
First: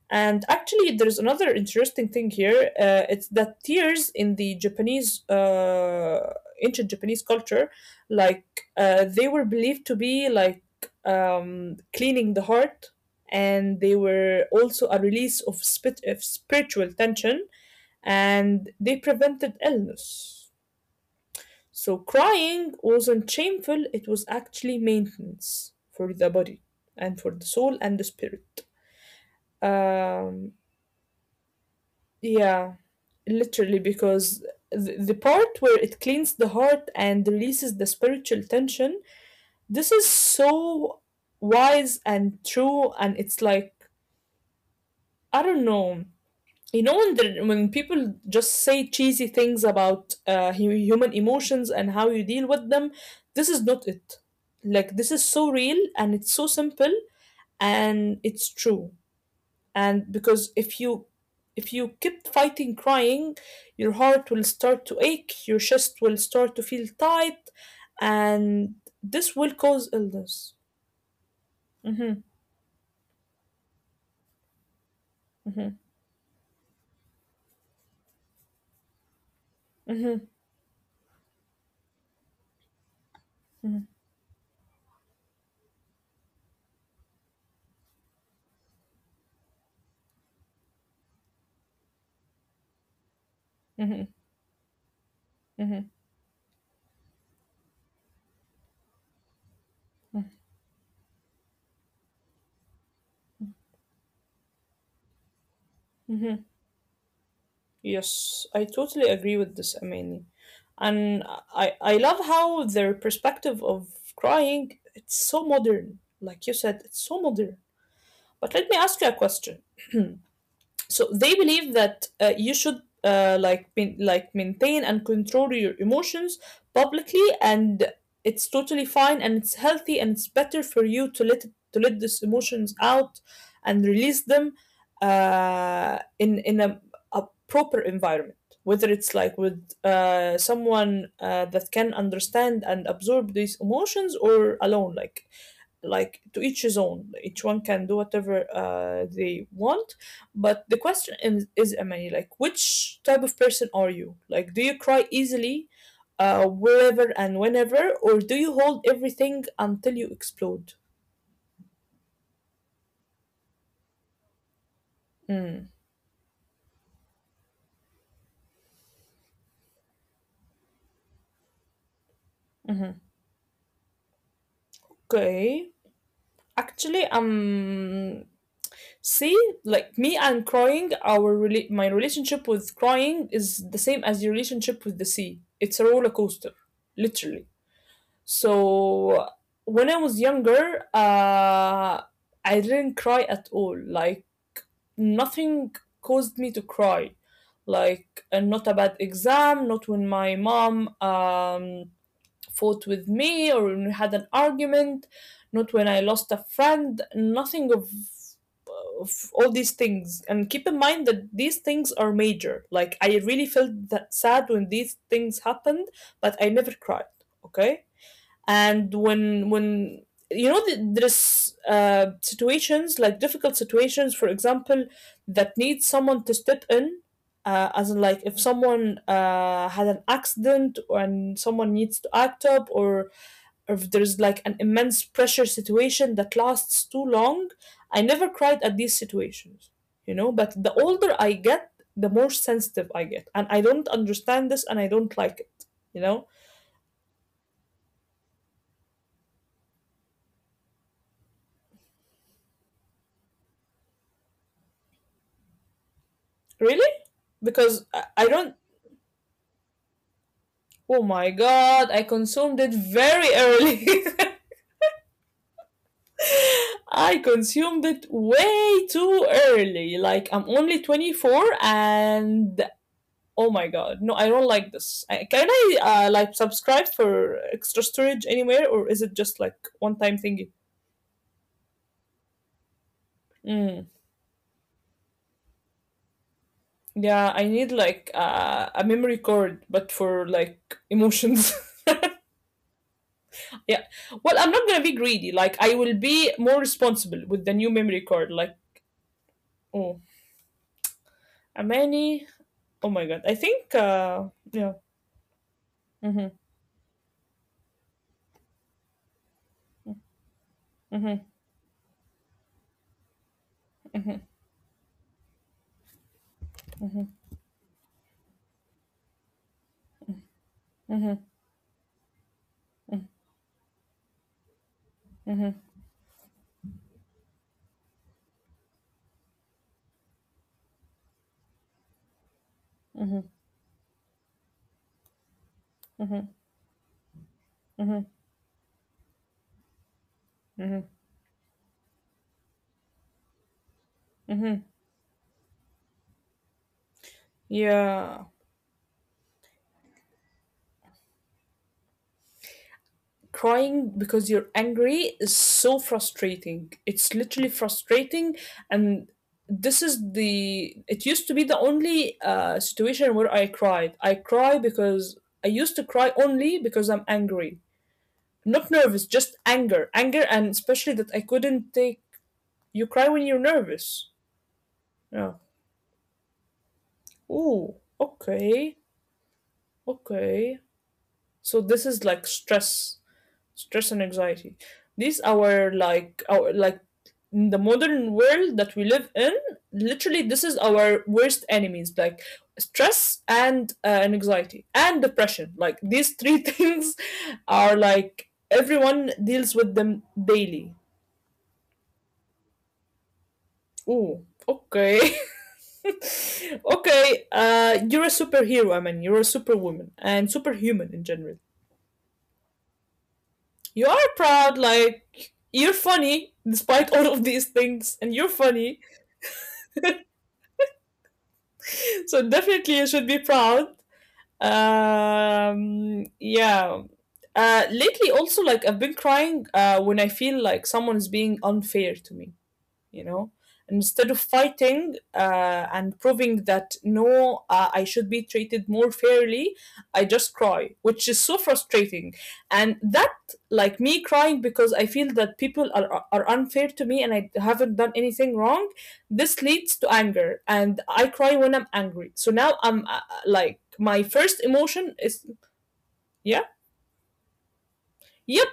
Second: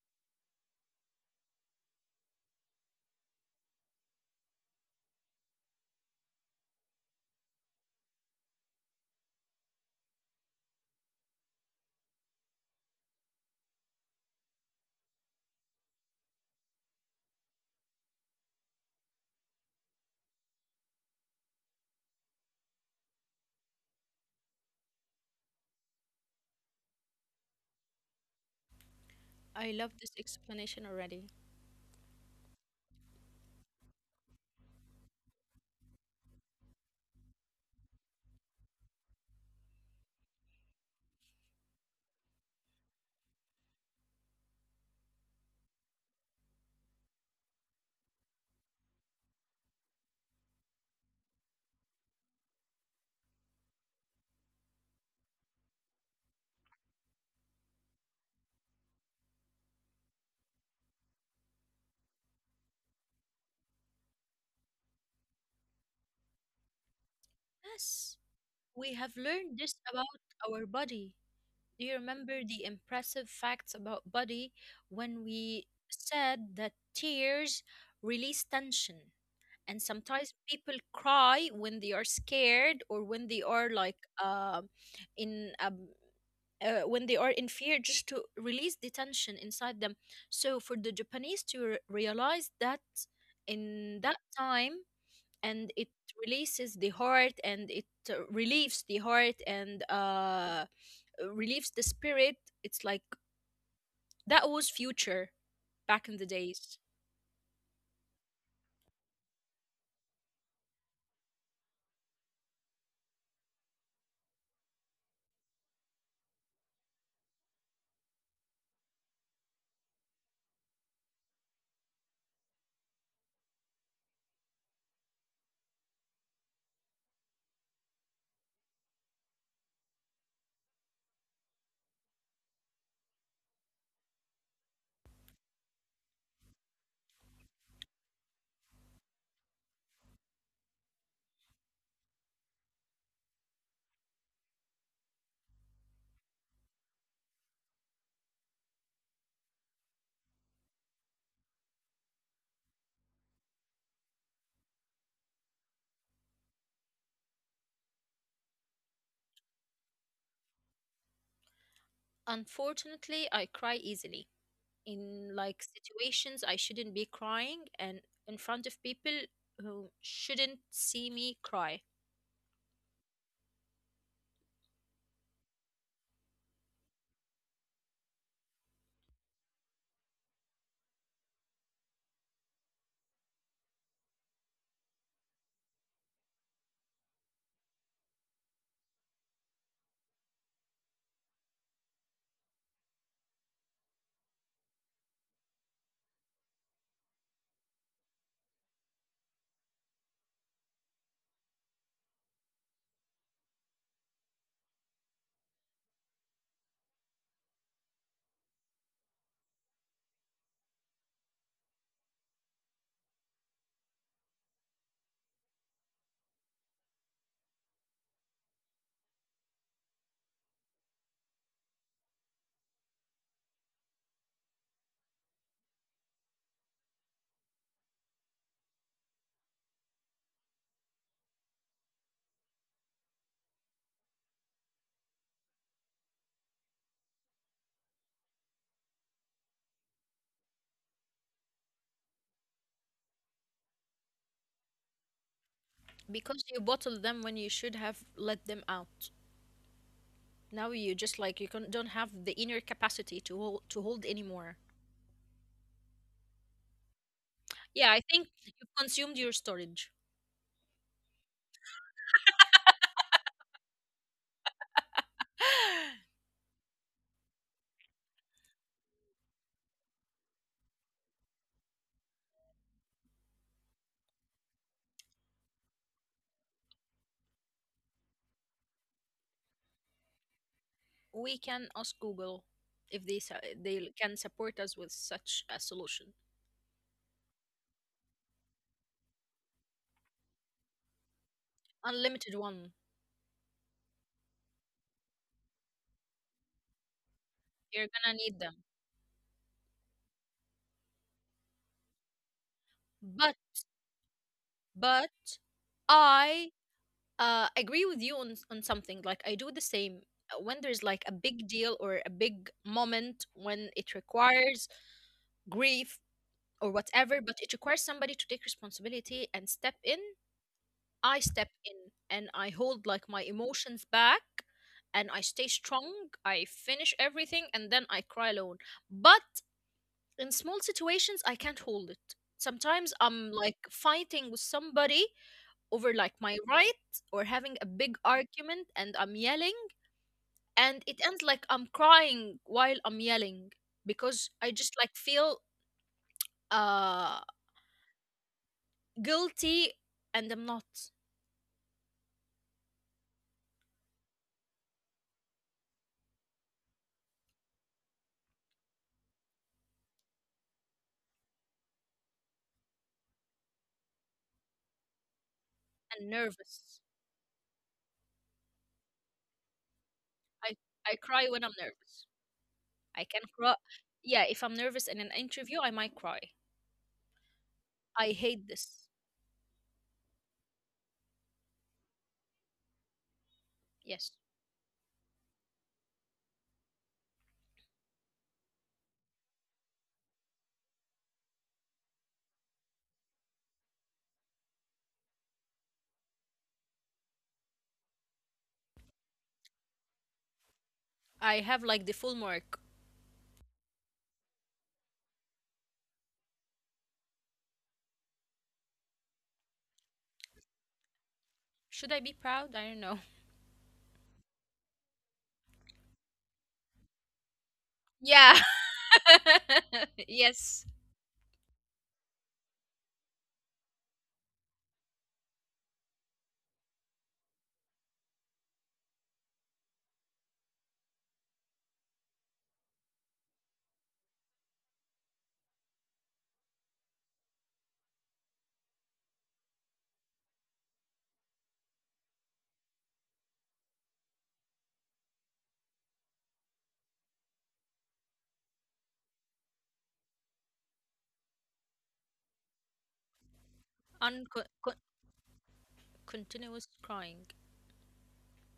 And actually, there's another interesting thing here. Uh, it's that tears in the Japanese, uh, ancient Japanese culture, like uh, they were believed to be like um, cleaning the heart, and they were also a release of, spit- of spiritual tension, and they prevented illness. So crying wasn't shameful; it was actually maintenance for the body and for the soul and the spirit.
I love this
Um,
explanation already.
yeah. Literally, because the, the part where it cleans the heart and releases the spiritual tension, this is so wise and true, and it's like I don't know. You know when the, when people just say cheesy things about uh, hu- human emotions and how you deal with them, this is not it. Like this is so real and it's so simple and it's true. And because if you, if you keep fighting crying, your heart will start to ache, your chest will start to feel tight,
Yes.
and
We have
this will
learned this
cause
about
illness.
our body. Do you
Mm-hmm.
remember the impressive facts about body when we
Mm-hmm.
said that tears release tension? And
Mm-hmm.
sometimes people cry when they are scared or when they are
Mm-hmm.
like uh, in um, uh, when they are in fear just to release the tension inside them. So for the Japanese to re- realize that in
Mm-hmm.
that time and
Mm-hmm.
it releases the heart and it uh, relieves the heart and uh relieves the spirit, it's like that was future back in the
Mm-hmm.
days.
Yes, I totally agree with this, Amani. And i i love how their perspective of crying, it's so modern, like you said, it's so modern. But let me ask you a question. So they believe that uh, you should uh, like main- like maintain and control your emotions publicly, and it's totally fine and it's healthy and it's better for you to let to let these emotions out and release them uh, in in a, a proper environment, whether it's like with uh, someone uh, that can understand and absorb these emotions, or alone, like like to each his own, each one can do whatever uh, they want. But the question is, is Amani, like which type of person are you? Like do you cry easily uh, wherever and whenever, or do you hold everything until you explode?
Unfortunately, I cry easily in like
Mm.
situations I shouldn't be crying and in front of people who shouldn't see me cry.
Mhm. Okay, actually, um see, like me and crying, our rela- my relationship with crying is the same as your relationship with the sea. It's a roller coaster, literally. So when I was younger, uh, I didn't cry at all. Like nothing caused me to cry. Like uh, not a bad exam, not when my mom um, fought with me or when we had an argument, not when I lost a friend. Nothing of of all these things, and keep in mind that these things are major, like I really felt that sad when these things happened, but I never cried. Okay. And when when you know, th- there's uh, situations, like difficult situations, for example, that need someone to step in, uh, as in like if someone uh, had an accident, or and someone needs to act up, or or if there's like an immense pressure situation that lasts too long, I never cried at these situations, you know. But the older I get, the more sensitive I get, and I don't understand this and I don't like it, you know.
Because you bottle them when you should have let them out, now you just like you can, don't have the inner capacity to hold, to hold anymore.
Really? Because
Yeah, I
I I
think
don't.
you've consumed your storage.
Oh my god, I consumed it very early. I consumed it way too early. Like, I'm only twenty-four and. Oh my god, no, I don't like this. I, can I, uh, like, subscribe for extra storage anywhere, or is it just like one time thingy?
We can ask Google if they su-
Mm.
they can support us with such a solution.
Yeah, I need like uh, a memory card, but for like emotions.
Unlimited one.
Yeah. Well, I'm not gonna be greedy. Like I will be more responsible with the new
You're
memory
gonna
card.
need
Like
them.
oh, Amani. Oh my god.
But
I think uh yeah.
but
Mhm.
I uh, agree with you on on something. Like I do the same. Uh, when there's like a
Mhm.
big deal or a big moment when it requires grief or whatever, but it requires somebody to take responsibility and step in, I
Mhm.
step in and I hold like my emotions back and I stay
Mhm.
strong. I finish everything and then I cry alone. But in small situations, I can't hold it. Sometimes I'm
Mhm.
like fighting with somebody over like my
Mhm.
right or having a big
Mhm.
argument and I'm yelling and it
Mhm.
ends like I'm crying while I'm yelling because I just
Mhm.
like feel uh
Yeah.
guilty and I'm not.
Crying because you're angry is so frustrating. It's literally frustrating, and this is the, it used to be the only uh situation where I cried. I cry because I used to
And
cry only
nervous.
because I'm angry. Not nervous, just anger, anger, and
I
especially
I
that I
cry when I'm
couldn't take.
nervous.
You
I
cry
can
when you're
cry.
nervous.
Yeah, if I'm nervous in an
Yeah.
interview, I might cry.
Ooh.
I hate
Okay.
this.
Okay. So this is like stress, stress and
Yes.
anxiety. These our like our like in the modern world that we live in. Literally, this is our worst enemies. Like stress and uh, and anxiety and depression. Like these three things are like everyone deals with them daily.
I have like the full mark.
Ooh. Okay. Okay, uh, you're a superhero. I mean, you're a superwoman and superhuman in general.
Should I be proud? I don't know.
You are proud, like you're funny despite all of these things, and you're
Yeah.
funny.
Yes.
So definitely, you should be proud. Um, yeah. Uh, lately, also, like I've been crying uh, when I feel like someone is being unfair to me. You know, instead of fighting uh, and proving that no, uh, I should be treated more fairly, I just cry, which is so frustrating. And that, like me crying because I feel that people are, are unfair to me and I haven't done anything wrong, this leads to anger, and I cry when I'm angry. So now I'm uh, like my first
Uncon- con-
emotion is yeah
continuous crying.
yeah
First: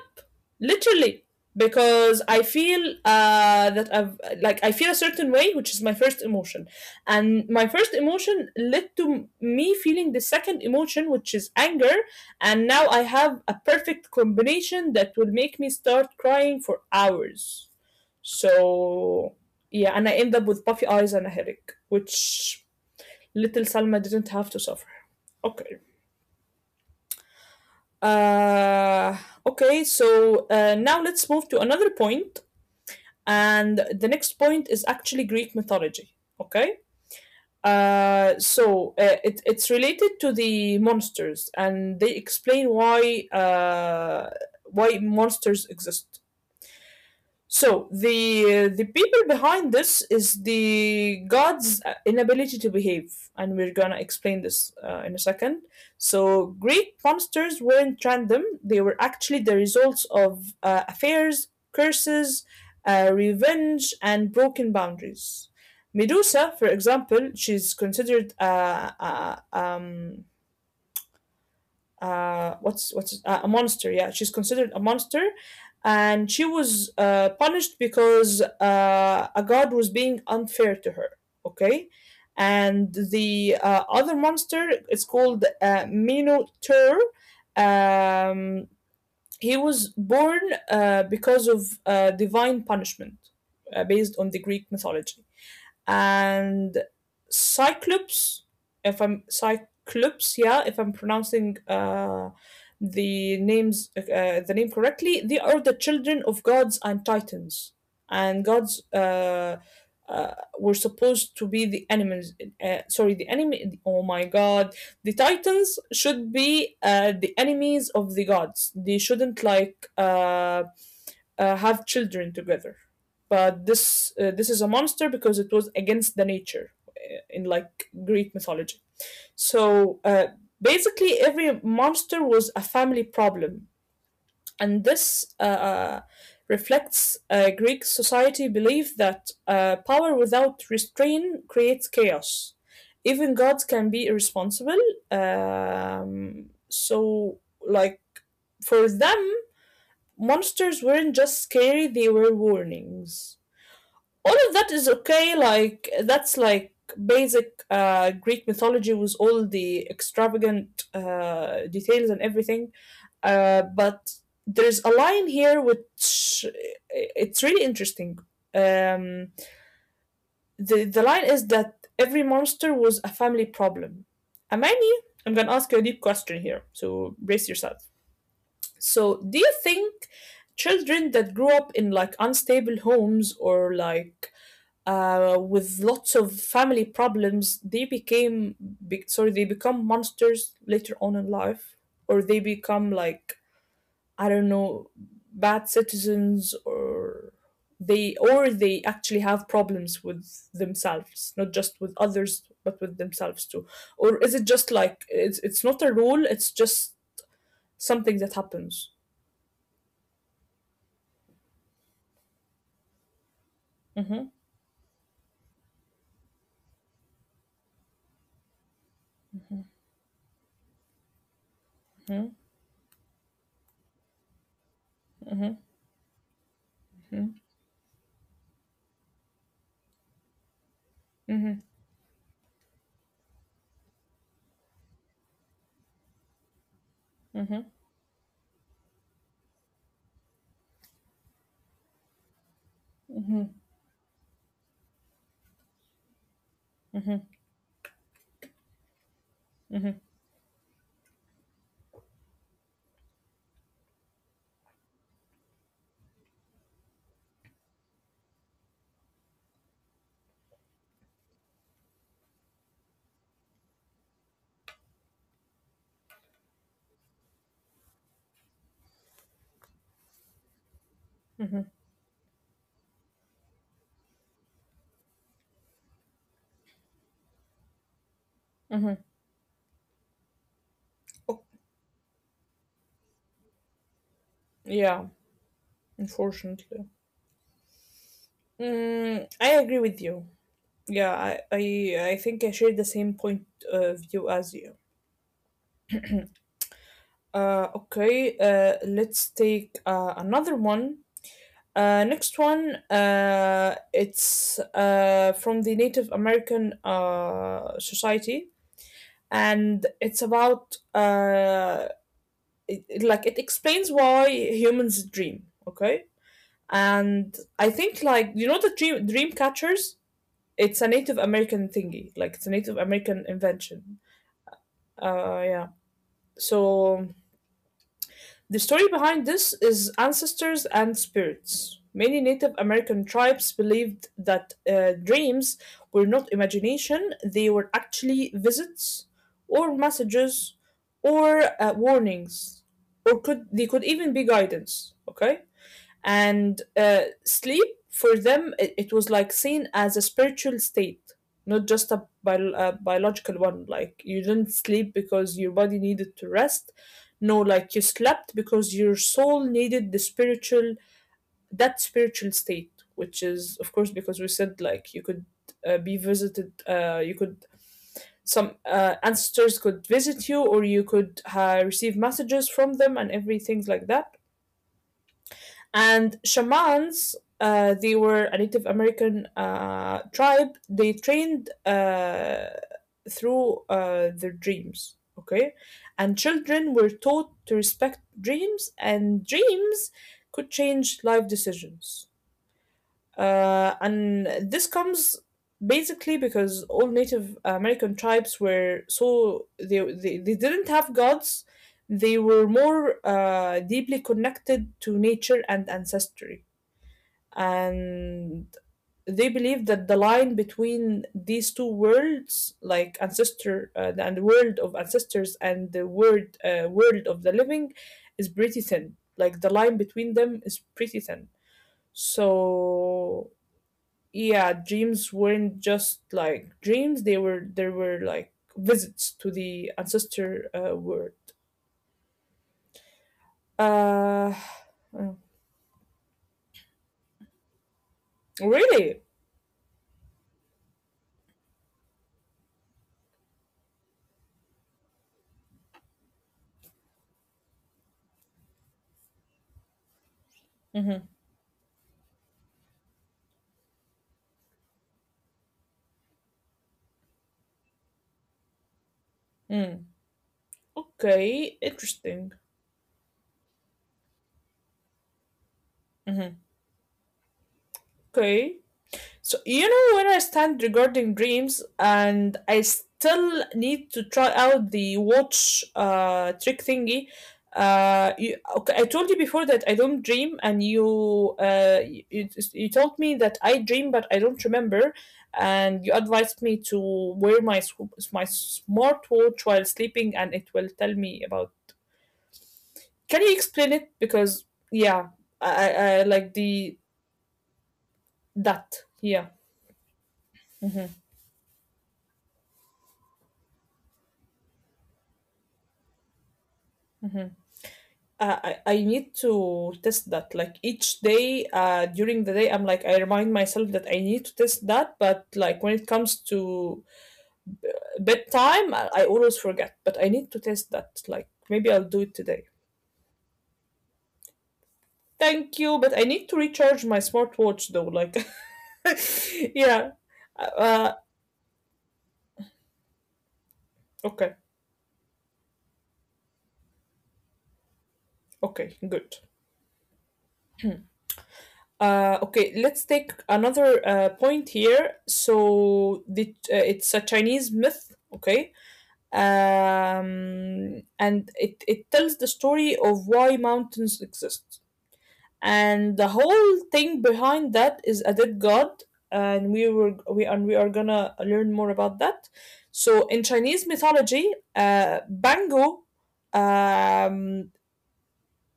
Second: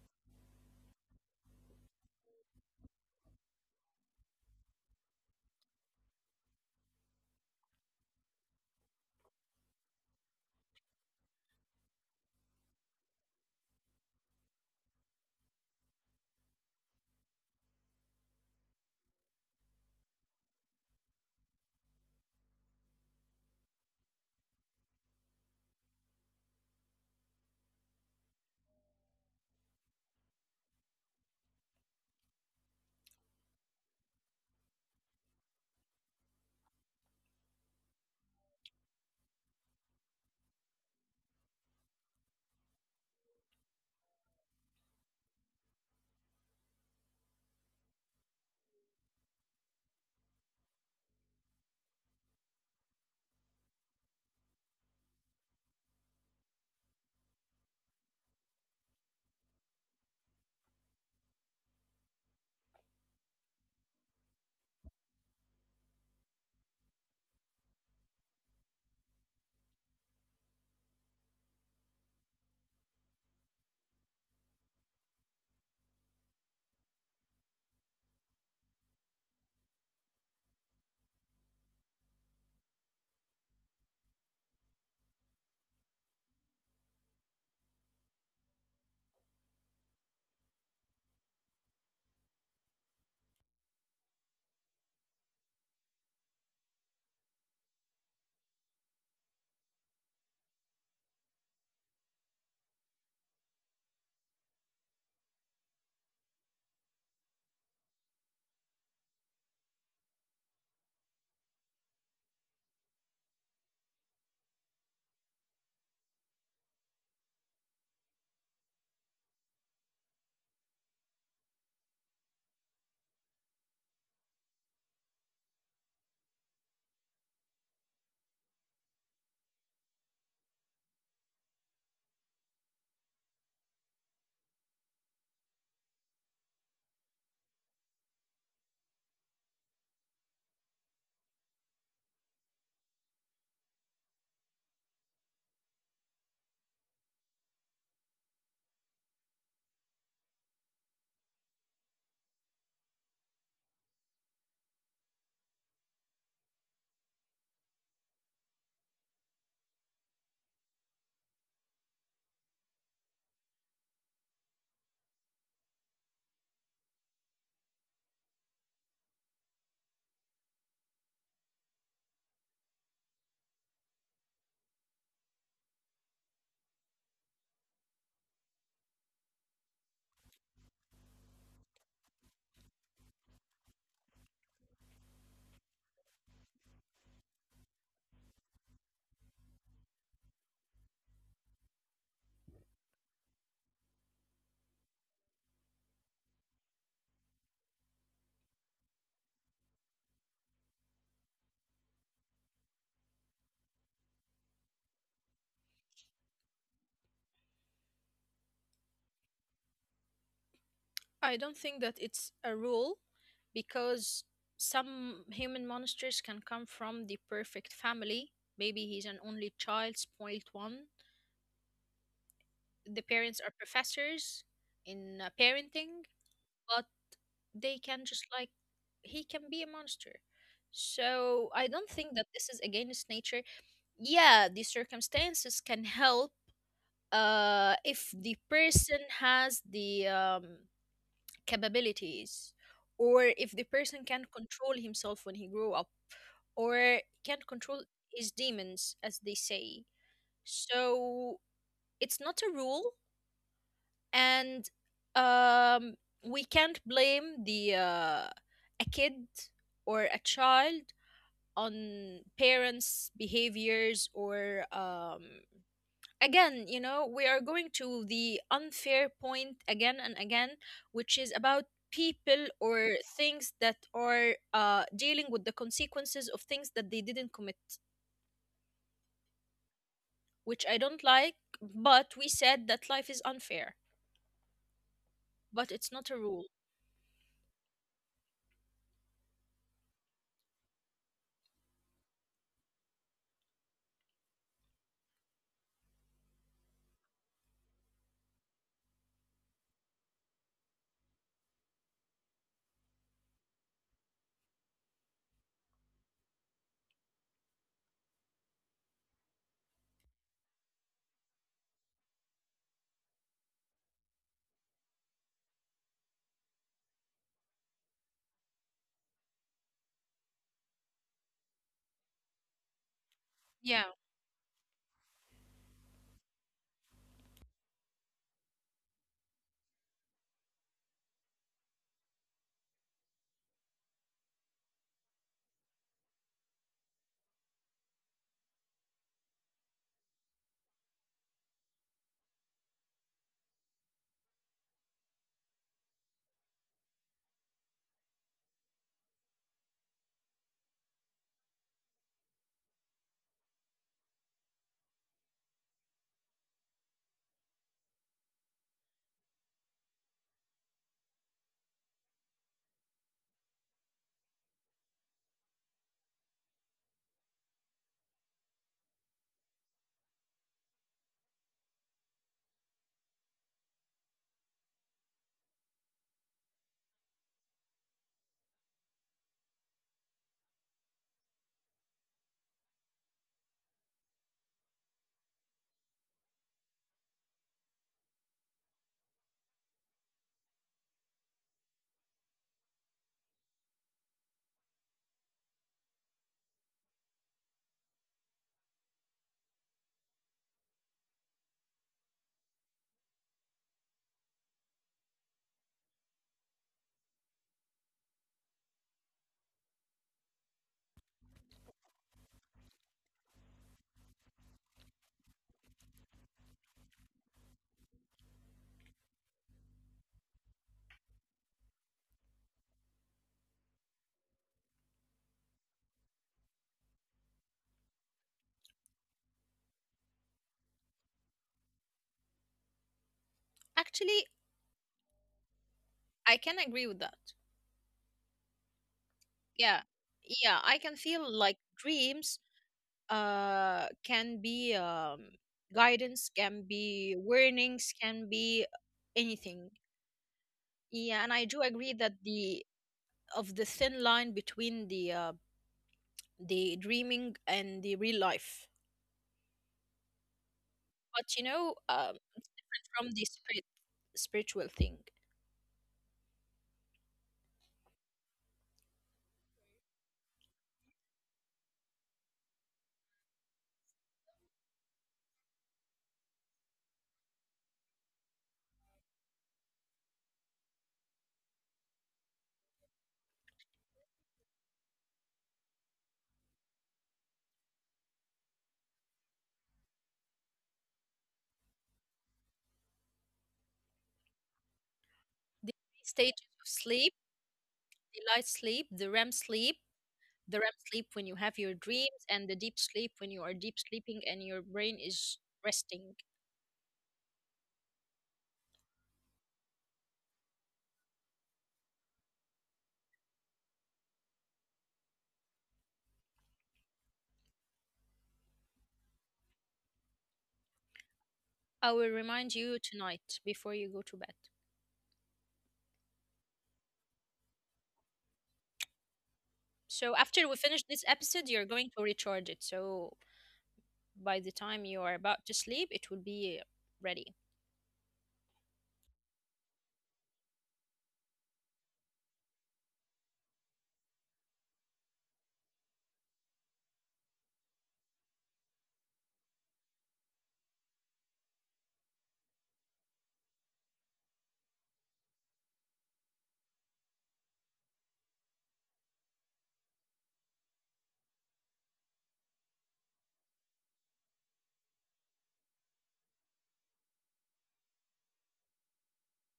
literally, because I feel uh, that I've like I feel a certain way, which is my first emotion, and my first emotion led to me feeling the second emotion, which is anger. And now I have a perfect combination that will make me start crying for hours. So yeah, and I end up with puffy eyes and a headache, which little Salma didn't have to suffer. Okay. uh okay, so uh, now let's move to another point. And the next point is actually Greek mythology. Okay. Uh, so uh, it, it's related to the monsters, and they explain why uh, why monsters exist. So the the people behind this is the God's uh, inability to behave, and we're gonna explain this uh, in a second. So Greek monsters weren't random; they were actually the results of uh, affairs, curses, uh, revenge, and broken boundaries. Medusa, for example, she's considered a, a, um, uh, what's what's uh, a monster. Yeah, she's considered a monster, and she was uh, punished because uh, a god was being unfair to her. Okay, and the uh, other monster is called uh, Minotaur. Um, he was born uh, because of uh, divine punishment uh, based on the Greek mythology. And Cyclops, if I'm Cyclops, yeah, if I'm pronouncing uh, the names uh, the name correctly, they are the children of gods and titans. And gods uh, uh, were supposed to be the enemies. Uh, sorry, the enemy. Oh my god, the titans should be uh, the enemies of the gods. They shouldn't like uh, uh, have children together, but this uh, this is a monster because it was against the nature, uh, in like Greek mythology. So uh, basically every monster was a family problem, and this uh, uh, reflects uh, Greek society belief that uh, power without restraint creates chaos. Even gods can be irresponsible. Um, so, like for them, monsters weren't just scary; they were warnings. All of that is okay. Like that's like basic uh, Greek mythology with all the extravagant uh, details and everything. Uh, but there's a line here which it's really interesting. Um, the the line is that every monster was a family problem. Amani, I'm gonna ask you a deep question here, so brace yourself. So, do you think children that grew up in like unstable homes, or like uh, with lots of family problems, they became be- sorry, they become monsters later on in life, or they become like, I don't know, bad citizens, or they or they actually have problems with themselves, not just with others, but with themselves too. Or is it just like it's it's not a rule, it's just something that happens.
I don't think that it's a rule because
Mm-hmm,
some human monsters can come from the perfect family. Maybe he's an only child, spoiled one.
mm-hmm,
The parents are professors in uh, parenting, but they can just like he can be a monster. So I don't think that this is against nature. Yeah, the circumstances can help uh, if
mm-hmm,
the person has the um, capabilities, or if the person can control himself when he grew up, or can control his demons, as they say. So it's not a rule and um, we can't blame the uh, a kid or a child on parents' behaviors or um, again, you know, we are going to the unfair point again and again, which is about people or things that are uh, dealing with the consequences of things that they didn't commit,
mm-hmm.
which I don't like. But
Oh,
we said that life is unfair, but
yeah,
it's not a rule.
unfortunately. Mm, I agree with you. Yeah, I, I, I think I share the same point of view as you. Uh, okay, uh, let's take uh, another one. Uh, next one, uh, it's uh, from the Native American uh, society, and it's about uh, it, it- like it explains why humans dream. Okay, and I think like, you know, the dream dream catchers. It's a Native American thingy, like it's a Native
Yeah.
American invention. Uh, yeah. So the story behind this is ancestors and spirits. Many Native American tribes believed that uh, dreams were not imagination, they were actually visits, or messages, or uh, warnings, or could they could even be guidance. Okay, and uh, sleep for them, it, it was like seen as a spiritual state, not just a bio- a biological one. Like, you didn't sleep because your body needed to rest, no, like you slept because your soul needed the spiritual that spiritual state, which is, of course, because we said like you could uh, be visited. Uh, you could Some uh, ancestors could visit you, or you could uh, receive messages from them and everything like that. And shamans, uh, they were a Native American uh, tribe. They trained uh, through uh, their dreams, okay? And children were taught to respect dreams, and dreams could change life decisions. Uh, and this comes basically because all Native American tribes were so they they, they didn't have gods. They were more uh, deeply connected to nature and ancestry, and they believe that the line between these two worlds, like ancestor uh, and the world of ancestors and the world uh, world of the living, is pretty thin. Like, the line between them is pretty thin. So yeah, dreams weren't just like dreams, they were there were like visits to the ancestor uh, world.
Actually,
uh
I can
mm,
agree with that. Yeah.
Really?
Yeah, I can feel like dreams uh can be um guidance, can be warnings, can be anything. Yeah, and I do agree that
Mm-hmm.
the of the thin line between the uh the dreaming and the real life.
Mm.
But you know, um
Okay,
from the
interesting.
spirit spiritual thing.
Mm-hmm. Okay. So, you know where I stand regarding dreams, and I still need to try out the watch uh trick thingy. Uh, you, okay, I told you before that I don't dream, and you uh you, you you told me that I dream, but I don't remember, and you advised me to wear my sw- my smartwatch while sleeping, and it will tell me about. Can you explain it? Because
The three
yeah,
stages
I
of
I, I
sleep,
like the
the light sleep, the REM sleep,
that, yeah.
the REM sleep when you have your
Mhm.
dreams, and the deep sleep when you are deep sleeping and your brain is resting.
Uh, I, I need to test that. Like, each day, uh, during the day, I'm like, I remind myself that I need to test that. But like, when it comes to bedtime, I, I always forget. But I need to test
I
that.
will
Like,
remind
maybe
you
I'll do it
tonight
today.
before you go to bed.
Thank you. But I need to recharge my smartwatch though. Like,
So after we finish
yeah.
this
Uh,
episode, you're going
uh,
to recharge it. So by the time you are
okay.
about to sleep, it will be ready.
Okay. Good. Uh, okay, let's take another uh, point here. So the, uh, it's a Chinese myth, okay? Um, and it, it tells the story of why mountains exist. And the whole thing behind that is a dead god, and we were we and we are gonna learn more about that. So in Chinese mythology, uh, Bangu, um,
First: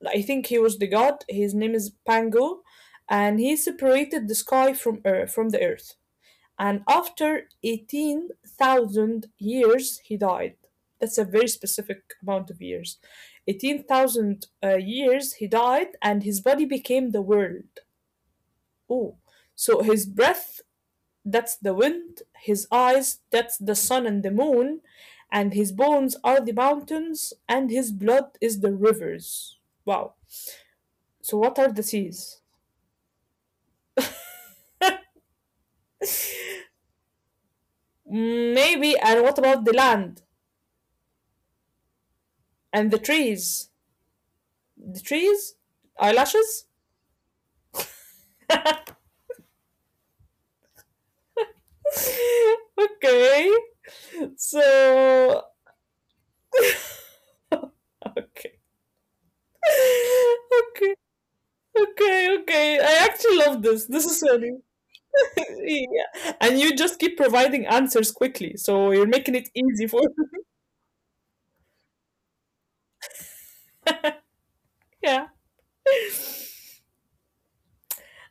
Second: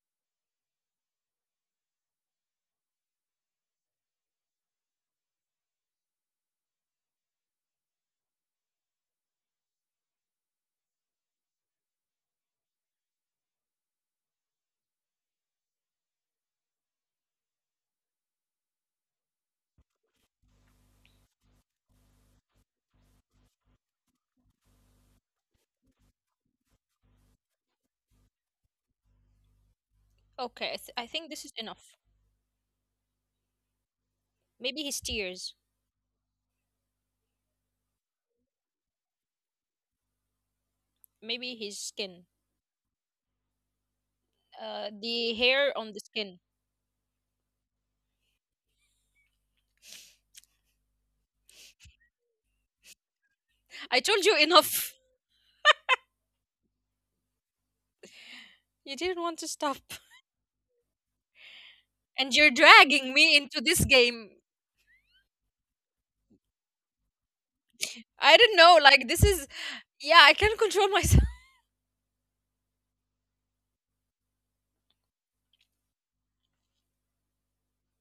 I think he was the god. His name is Pangu, and he separated the sky from earth, from the earth, and after eighteen thousand years he died. That's a very specific amount of years. eighteen thousand uh, years, he died and his body became the world. Oh, so his breath, that's the wind, his eyes, that's the sun and the moon, and his bones are the mountains and his blood is the rivers. Wow.
Okay, I, th-
So
I
what
think
are
this
the
is enough.
seas?
Maybe his tears,
Maybe. And what about the land
maybe his skin,
and the trees? The
uh,
trees?
the hair on the
Eyelashes?
skin.
Okay.
I told you enough.
So okay.
You didn't want to stop.
Okay. Okay,
And
okay.
you're
I actually
dragging
love
me
this.
into
This
this
is
game.
funny. Yeah. And you just keep providing answers quickly.
I don't
So you're
know.
making
Like
it
this is,
easy for.
yeah, I can't control myself.
Yeah.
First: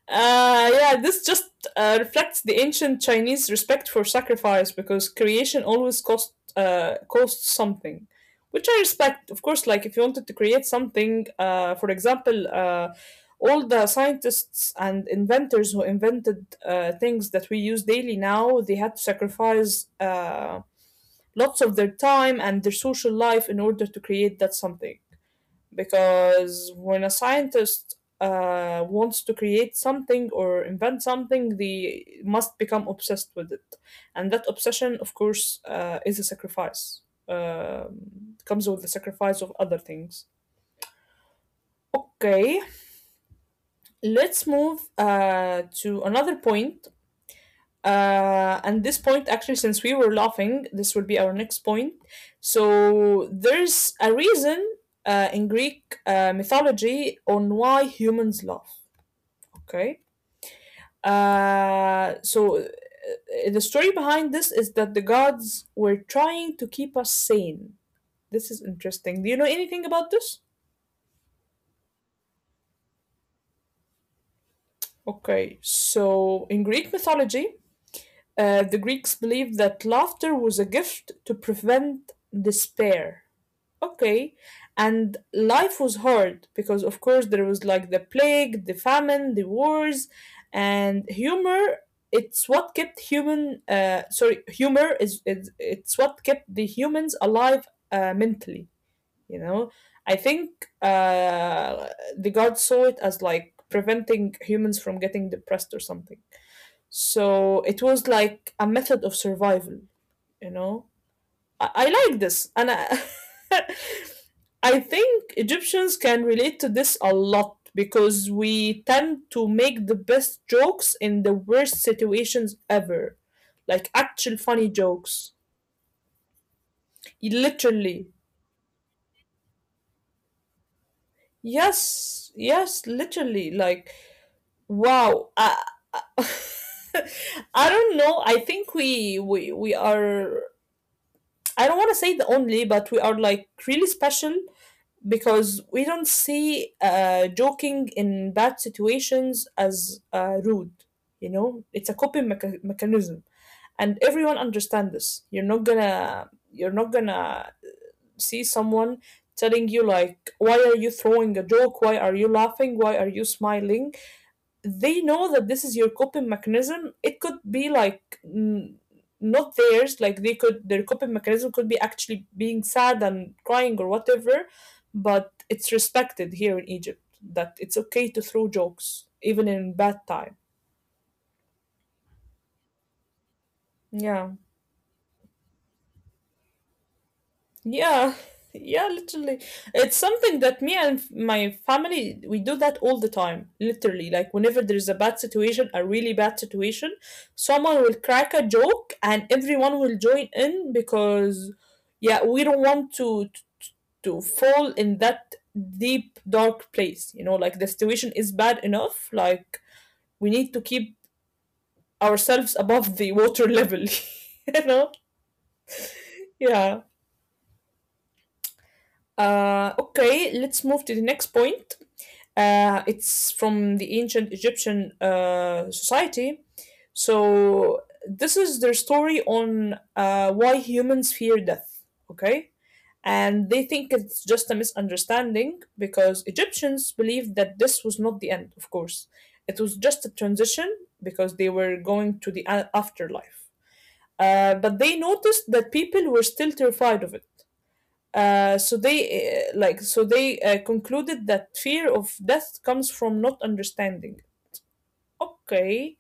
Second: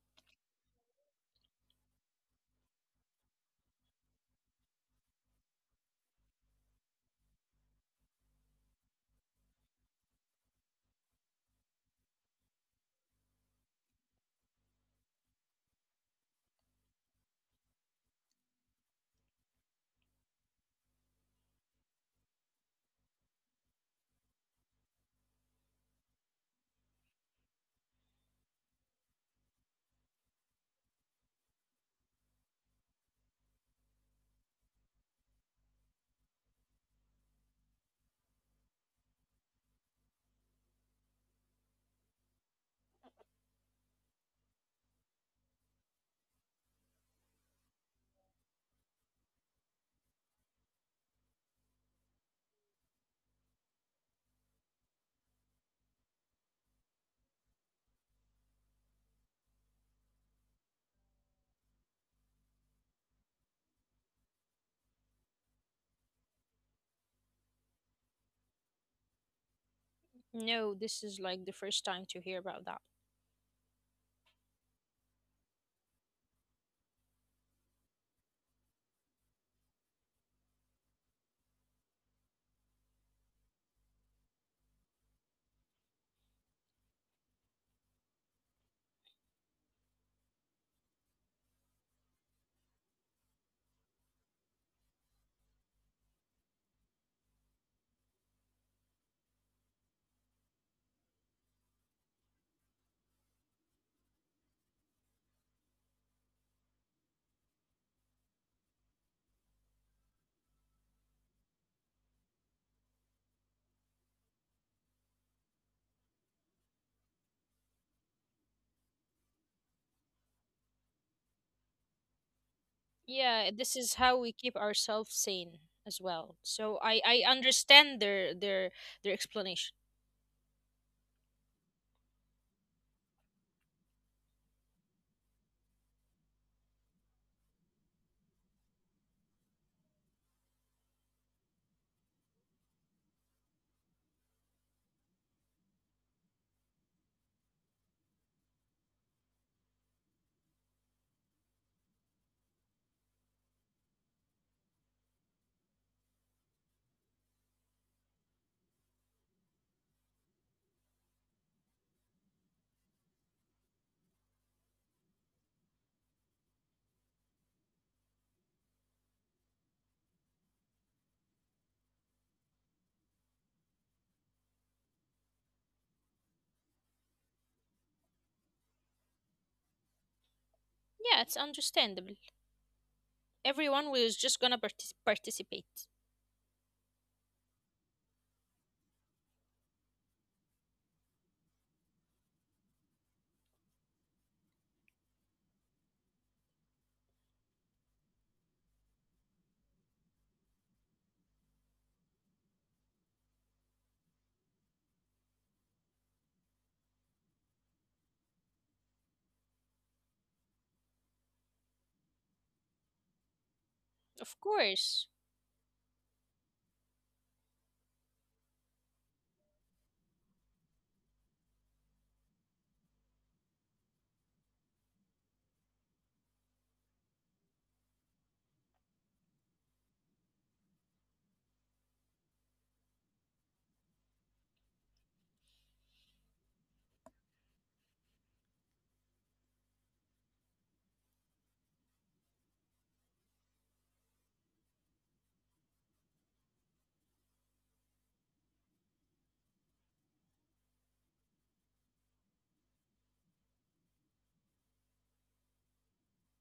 Uh, yeah, this just uh, reflects the ancient Chinese respect for sacrifice because creation always cost uh, costs something, which I respect. Of course, like if you wanted to create something, uh, for example, uh, all the scientists and inventors who invented uh, things that we use daily now, they had to sacrifice uh, lots of their time and their social life in order to create that something, because when a scientist uh, wants to create something or invent something, they must become obsessed with it. And that obsession, of course, uh, is a sacrifice. Um comes with the sacrifice of other things. Okay, let's move uh, to another point. Uh, and this point, actually, since we were laughing, this will be our next point. So there's a reason uh, in Greek uh, mythology on why humans laugh. Okay. Uh, so uh, the story behind this is that the gods were trying to keep us sane. This is interesting. Do you know anything about this?
No, this is like the first time to hear about that.
Okay. So in Greek mythology, uh, the Greeks believed that laughter was a gift to prevent despair. Okay. And life was hard because, of course, there was like the plague, the famine, the wars, and humor. It's what kept human. Uh, sorry, humor is, is it's what kept the humans alive uh, mentally. You know, I think uh, the gods saw it as like preventing humans from getting depressed or something. So it was like a method of survival. You know, I, I like this, and I. I think Egyptians can relate to this a lot because we tend to make the best jokes in the worst situations ever. Like,
Yeah, this
actual
is how
funny
we keep
jokes.
ourselves sane as well. So I I
Literally.
understand their their their explanation.
Yes, yes, literally. Like, wow. I, I I don't know. I think we we we are, I don't want to say the only, but we are like really special because we don't see uh, joking in bad situations as uh, rude. You know, it's a coping mecha- mechanism, and everyone understands this. You're not gonna, you're not gonna see someone telling you like, "Why are you throwing a joke? Why are you laughing? Why are you smiling?" They know that this is your coping mechanism. It could be like n- not theirs. Like, they could, their coping mechanism could be actually being sad and crying or whatever, but it's respected here in Egypt that it's okay to throw jokes even in bad time.
Yeah, it's understandable. Everyone
Yeah.
was just gonna partic participate.
Yeah, yeah, literally. It's something that me and f- my family, we do that all the time, literally. Like, whenever there's a bad situation, a really bad situation, someone will crack a joke and everyone will join in because, yeah, we don't want to to to fall in that deep dark place, you know? Like, the situation is bad enough. Like, we need to keep ourselves above the water level, you
Of
know?
course.
Yeah. Uh, okay, let's move to the next point. Uh, it's from the ancient Egyptian uh, society. So, this is their story on uh, why humans fear death, okay? And they think it's just a misunderstanding because Egyptians believed that this was not the end, of course. It was just a transition because they were going to the a- afterlife. Uh, but they noticed that people were still terrified of it. Uh, so they uh, like so they uh, concluded that fear of death comes from not understanding. Okay,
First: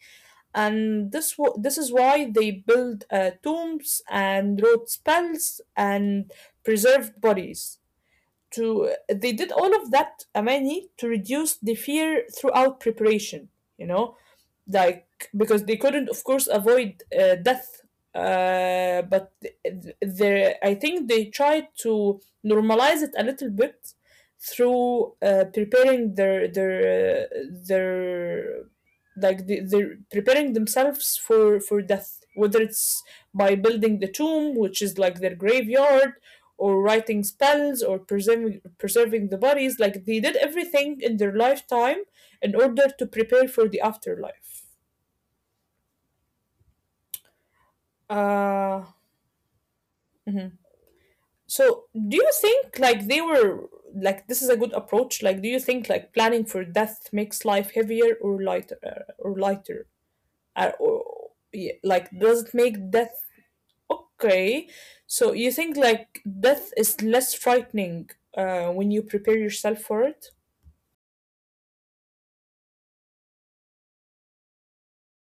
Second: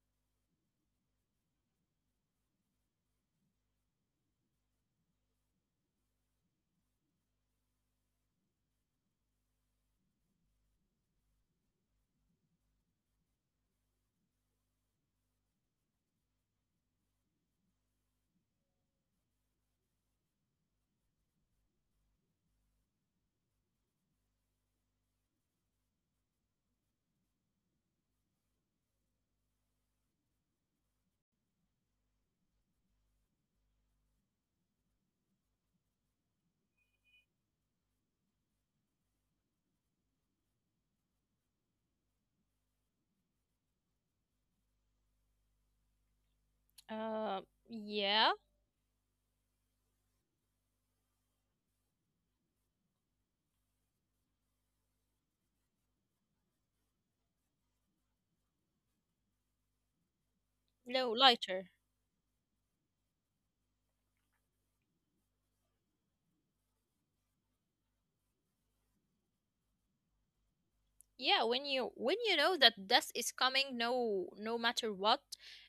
and this wa- this is why they built uh, tombs and wrote spells and preserved bodies. To They did all of that, Amani, to reduce the fear throughout preparation. You know, like, because they couldn't, of course, avoid uh, death, uh, but there I think they tried to normalize it a little bit through uh, preparing their their uh, their like the, they're preparing themselves for for death, whether it's by building the tomb, which is like their graveyard, or writing spells or preserving preserving the bodies. Like, they did everything in their lifetime in order to prepare for the afterlife.
Uh, yeah.
Uh, mhm. So, do you think like they were, like this is a good approach? Like, do you think like planning for death makes life heavier or lighter uh, or lighter? Uh,
No,
or
lighter.
yeah, like, does it make death okay? So, you think like death is less frightening uh, when you prepare yourself for it?
Yeah, when you when you know that death is coming, no no matter what,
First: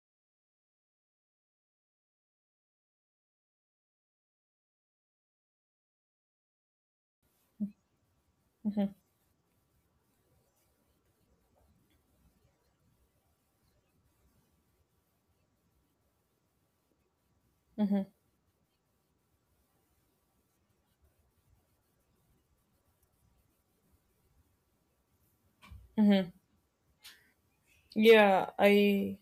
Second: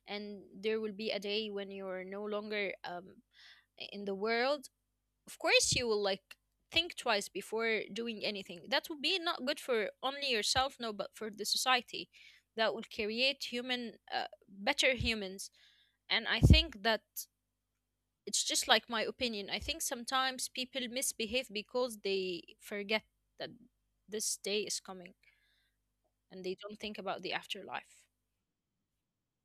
and there will be a day when you're no longer um in the world, of course you will like think twice before doing anything. That would
Mhm,
be not good for only yourself, no, but for the society. That will create human, uh, better humans. And I think that
mhm,
it's just like my opinion. I think sometimes people misbehave because they forget that this day is coming and
mhm.
they don't think about the afterlife.
Yeah, I.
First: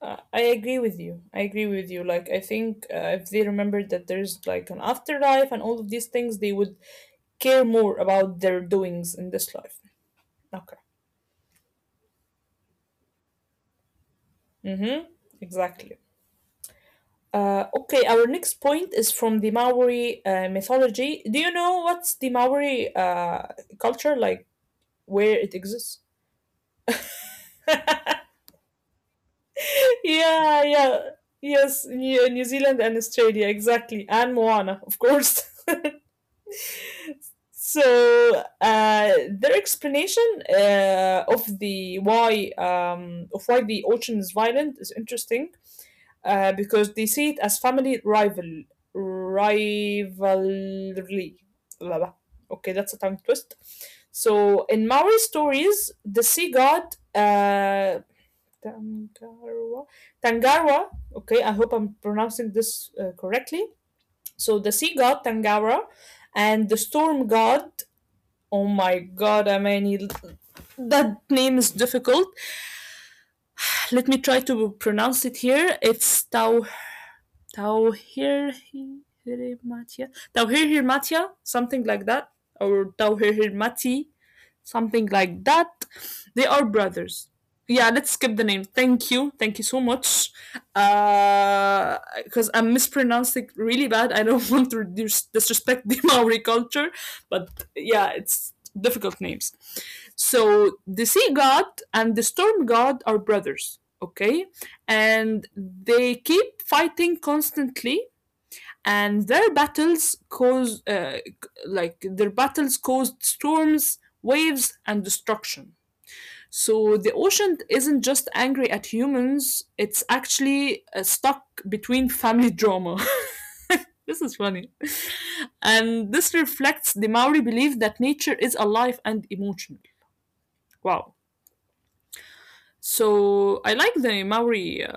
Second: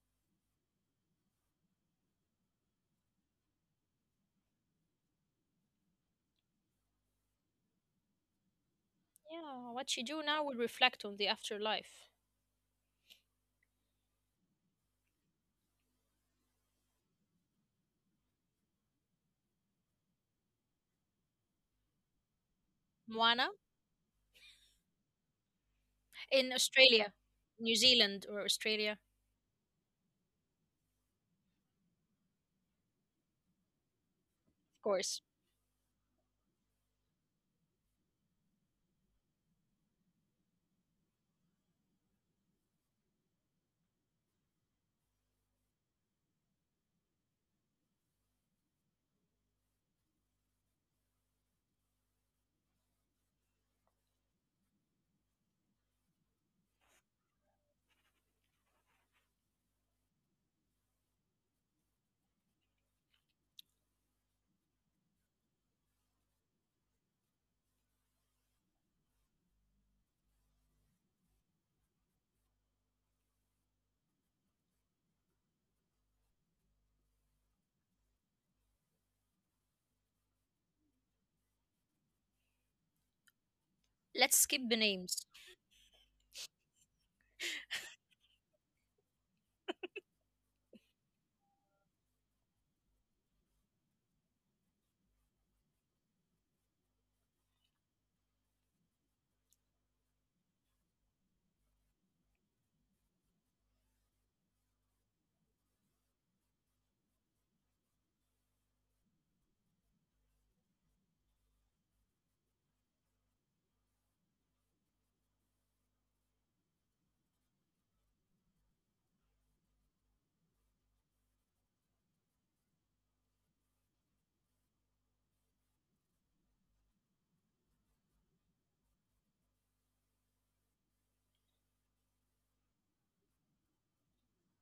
Uh, I agree with you. I agree with you. Like, I think uh, if they remembered that there's like an afterlife and all of these things, they would care more about their doings in this life.
Yeah, what you do
Okay.
now will reflect on the afterlife.
Mm-hmm. Exactly. Uh, okay, our next point is from the Maori uh, mythology. Do you know what's the Maori uh,
Moana.
culture like? Where it exists?
In Australia,
Yeah,
New Zealand or Australia, of
yeah. Yes, New, New Zealand and Australia, exactly. And Moana, of course.
course.
so uh, their explanation uh, of the why um, of why the ocean is violent is interesting uh, because they see it as family rival rivalry. Blah, blah. Okay, that's a tongue twist. So in Maori stories, the sea god uh, Tangarwa, Tangarwa. Okay, I hope I'm pronouncing this uh, correctly. So the sea god Tangara and the storm god. Oh my god, I mean, that name is difficult. Let me try to pronounce it here. It's Tau Tauhirhirmatya, Tauhirhirmatya, something like that, or Tauhirhirmati,
Let's skip the
something
names.
like that. They are brothers. Yeah, let's skip the name. Thank you, thank you so much. Uh, Because I'm mispronouncing really bad. I don't want to disrespect the Maori culture, but yeah, it's difficult names. So the sea god and the storm god are brothers. Okay, and they keep fighting constantly and their battles cause uh, like their battles caused storms, waves and destruction, so the ocean isn't just angry at humans, it's actually uh, stuck between family drama. This is funny, and this reflects the Maori belief that nature is alive and emotional. Wow. So I like the Maori uh,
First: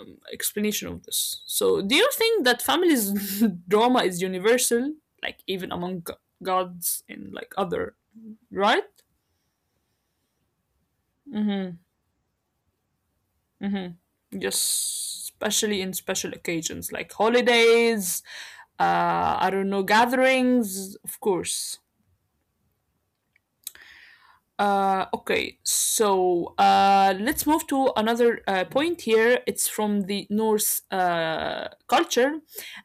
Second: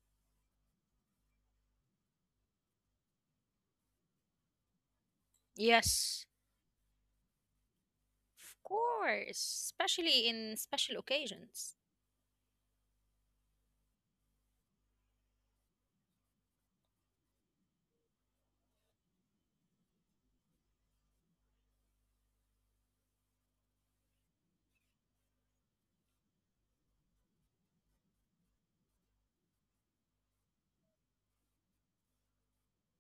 um, explanation of this. So, do you think that family's drama is universal, like even among
Yes,
go- gods and like other,
of
right?
course, especially in special occasions.
Mm-hmm. Mm-hmm. Just especially in special occasions like holidays, uh, I don't know, gatherings, of course. Uh, okay, so uh, let's move to another uh, point here. It's from the Norse uh, culture,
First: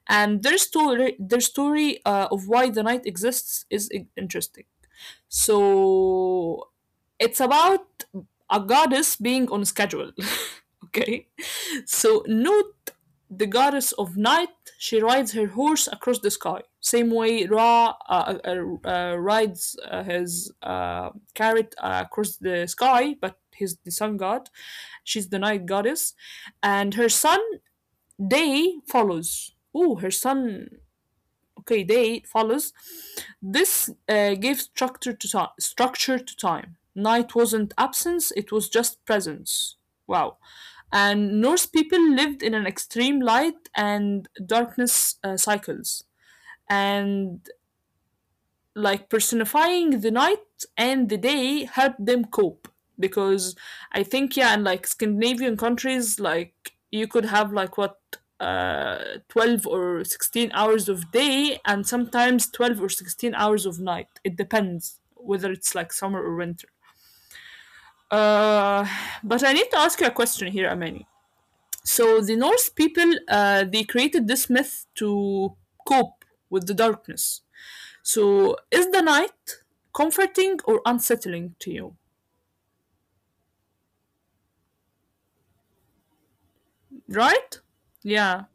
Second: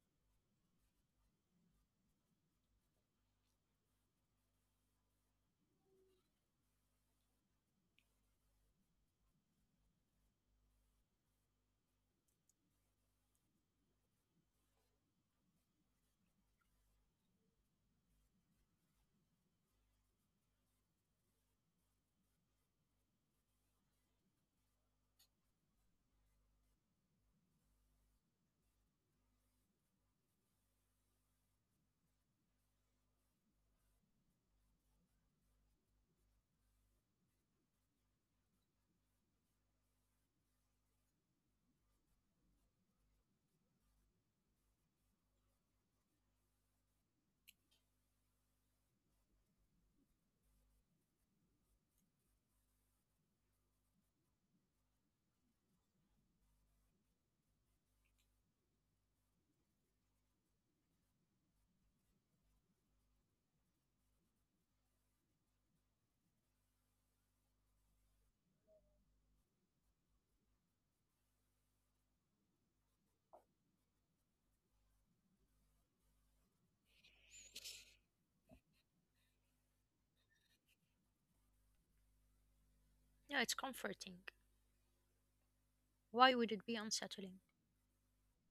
and their story, their story uh, of why the night exists is i- interesting. So it's about a goddess being on schedule. Okay? So note the goddess of night, she rides her horse across the sky. Same way Ra uh, uh, uh, rides uh, his uh, carrot uh, across the sky, but he's the sun god. She's the night goddess. And her son, Day, follows. Oh, her son, okay, day eight follows this. Uh, gave structure to time structure to time. Night wasn't absence, it was just presence. Wow. And Norse people lived in an extreme light and darkness uh, cycles, and like personifying the night and the day helped them cope. Because I think yeah, in like Scandinavian countries, like you could have like what, uh, twelve or sixteen hours of day and sometimes twelve or sixteen hours of night. It depends whether it's like summer or winter. Uh, but I need to ask you a question here, Amani. So the Norse people, uh, they created this myth to cope with the darkness. So, is the night comforting or unsettling to you?
No, it's comforting. Why would it be unsettling?
Right? Yeah.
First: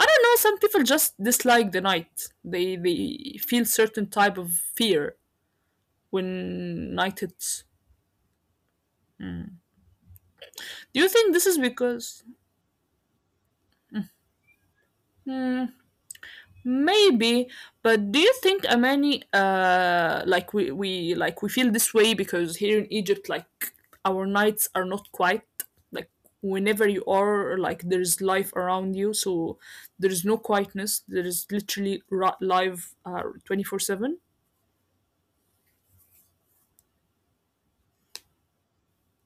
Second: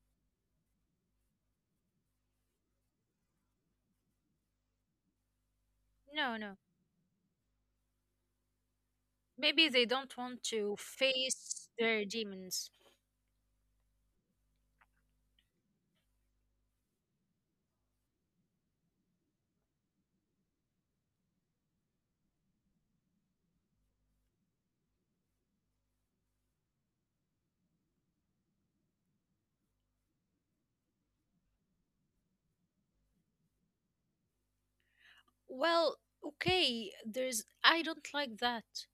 I don't know, some people just dislike the night. They they feel certain type of fear
No, no.
when night hits.
Maybe they don't want to
Do you think this is
face their
because,
demons.
hmm, maybe, but do you think, Amani, uh, like we, we like we feel this way because here in Egypt, like our nights are not quite like, whenever you are, like there's life around you, so there's no quietness. There is literally ra- live, uh, twenty four seven.
Well, okay, there's. I don't like that.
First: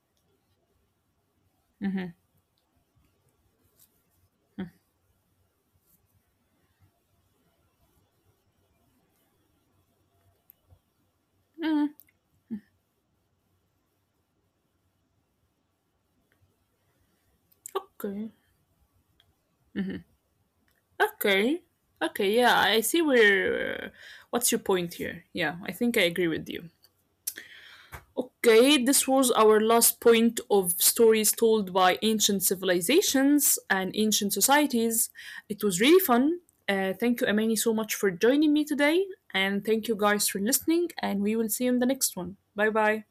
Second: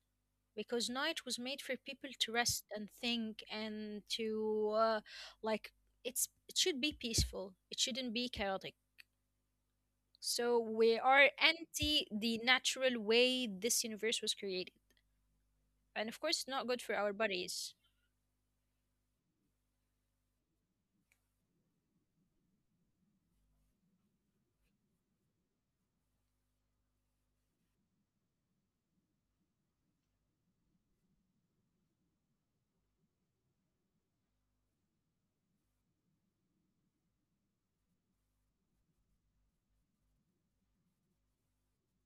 Because night was made for people to rest and think and to uh, like it's it should be peaceful, it shouldn't be chaotic. So we are anti the natural way this universe was created, and of course it's not good for our
Okay,
bodies.
okay, okay. Yeah, I see where. What's your point here? Yeah, I think I agree with you. Okay, this was our last point of stories told by ancient civilizations and ancient societies. It was really fun. Uh, thank you, Amani, so much for joining me today. And thank you guys for listening. And we will see you in the next one. Bye bye.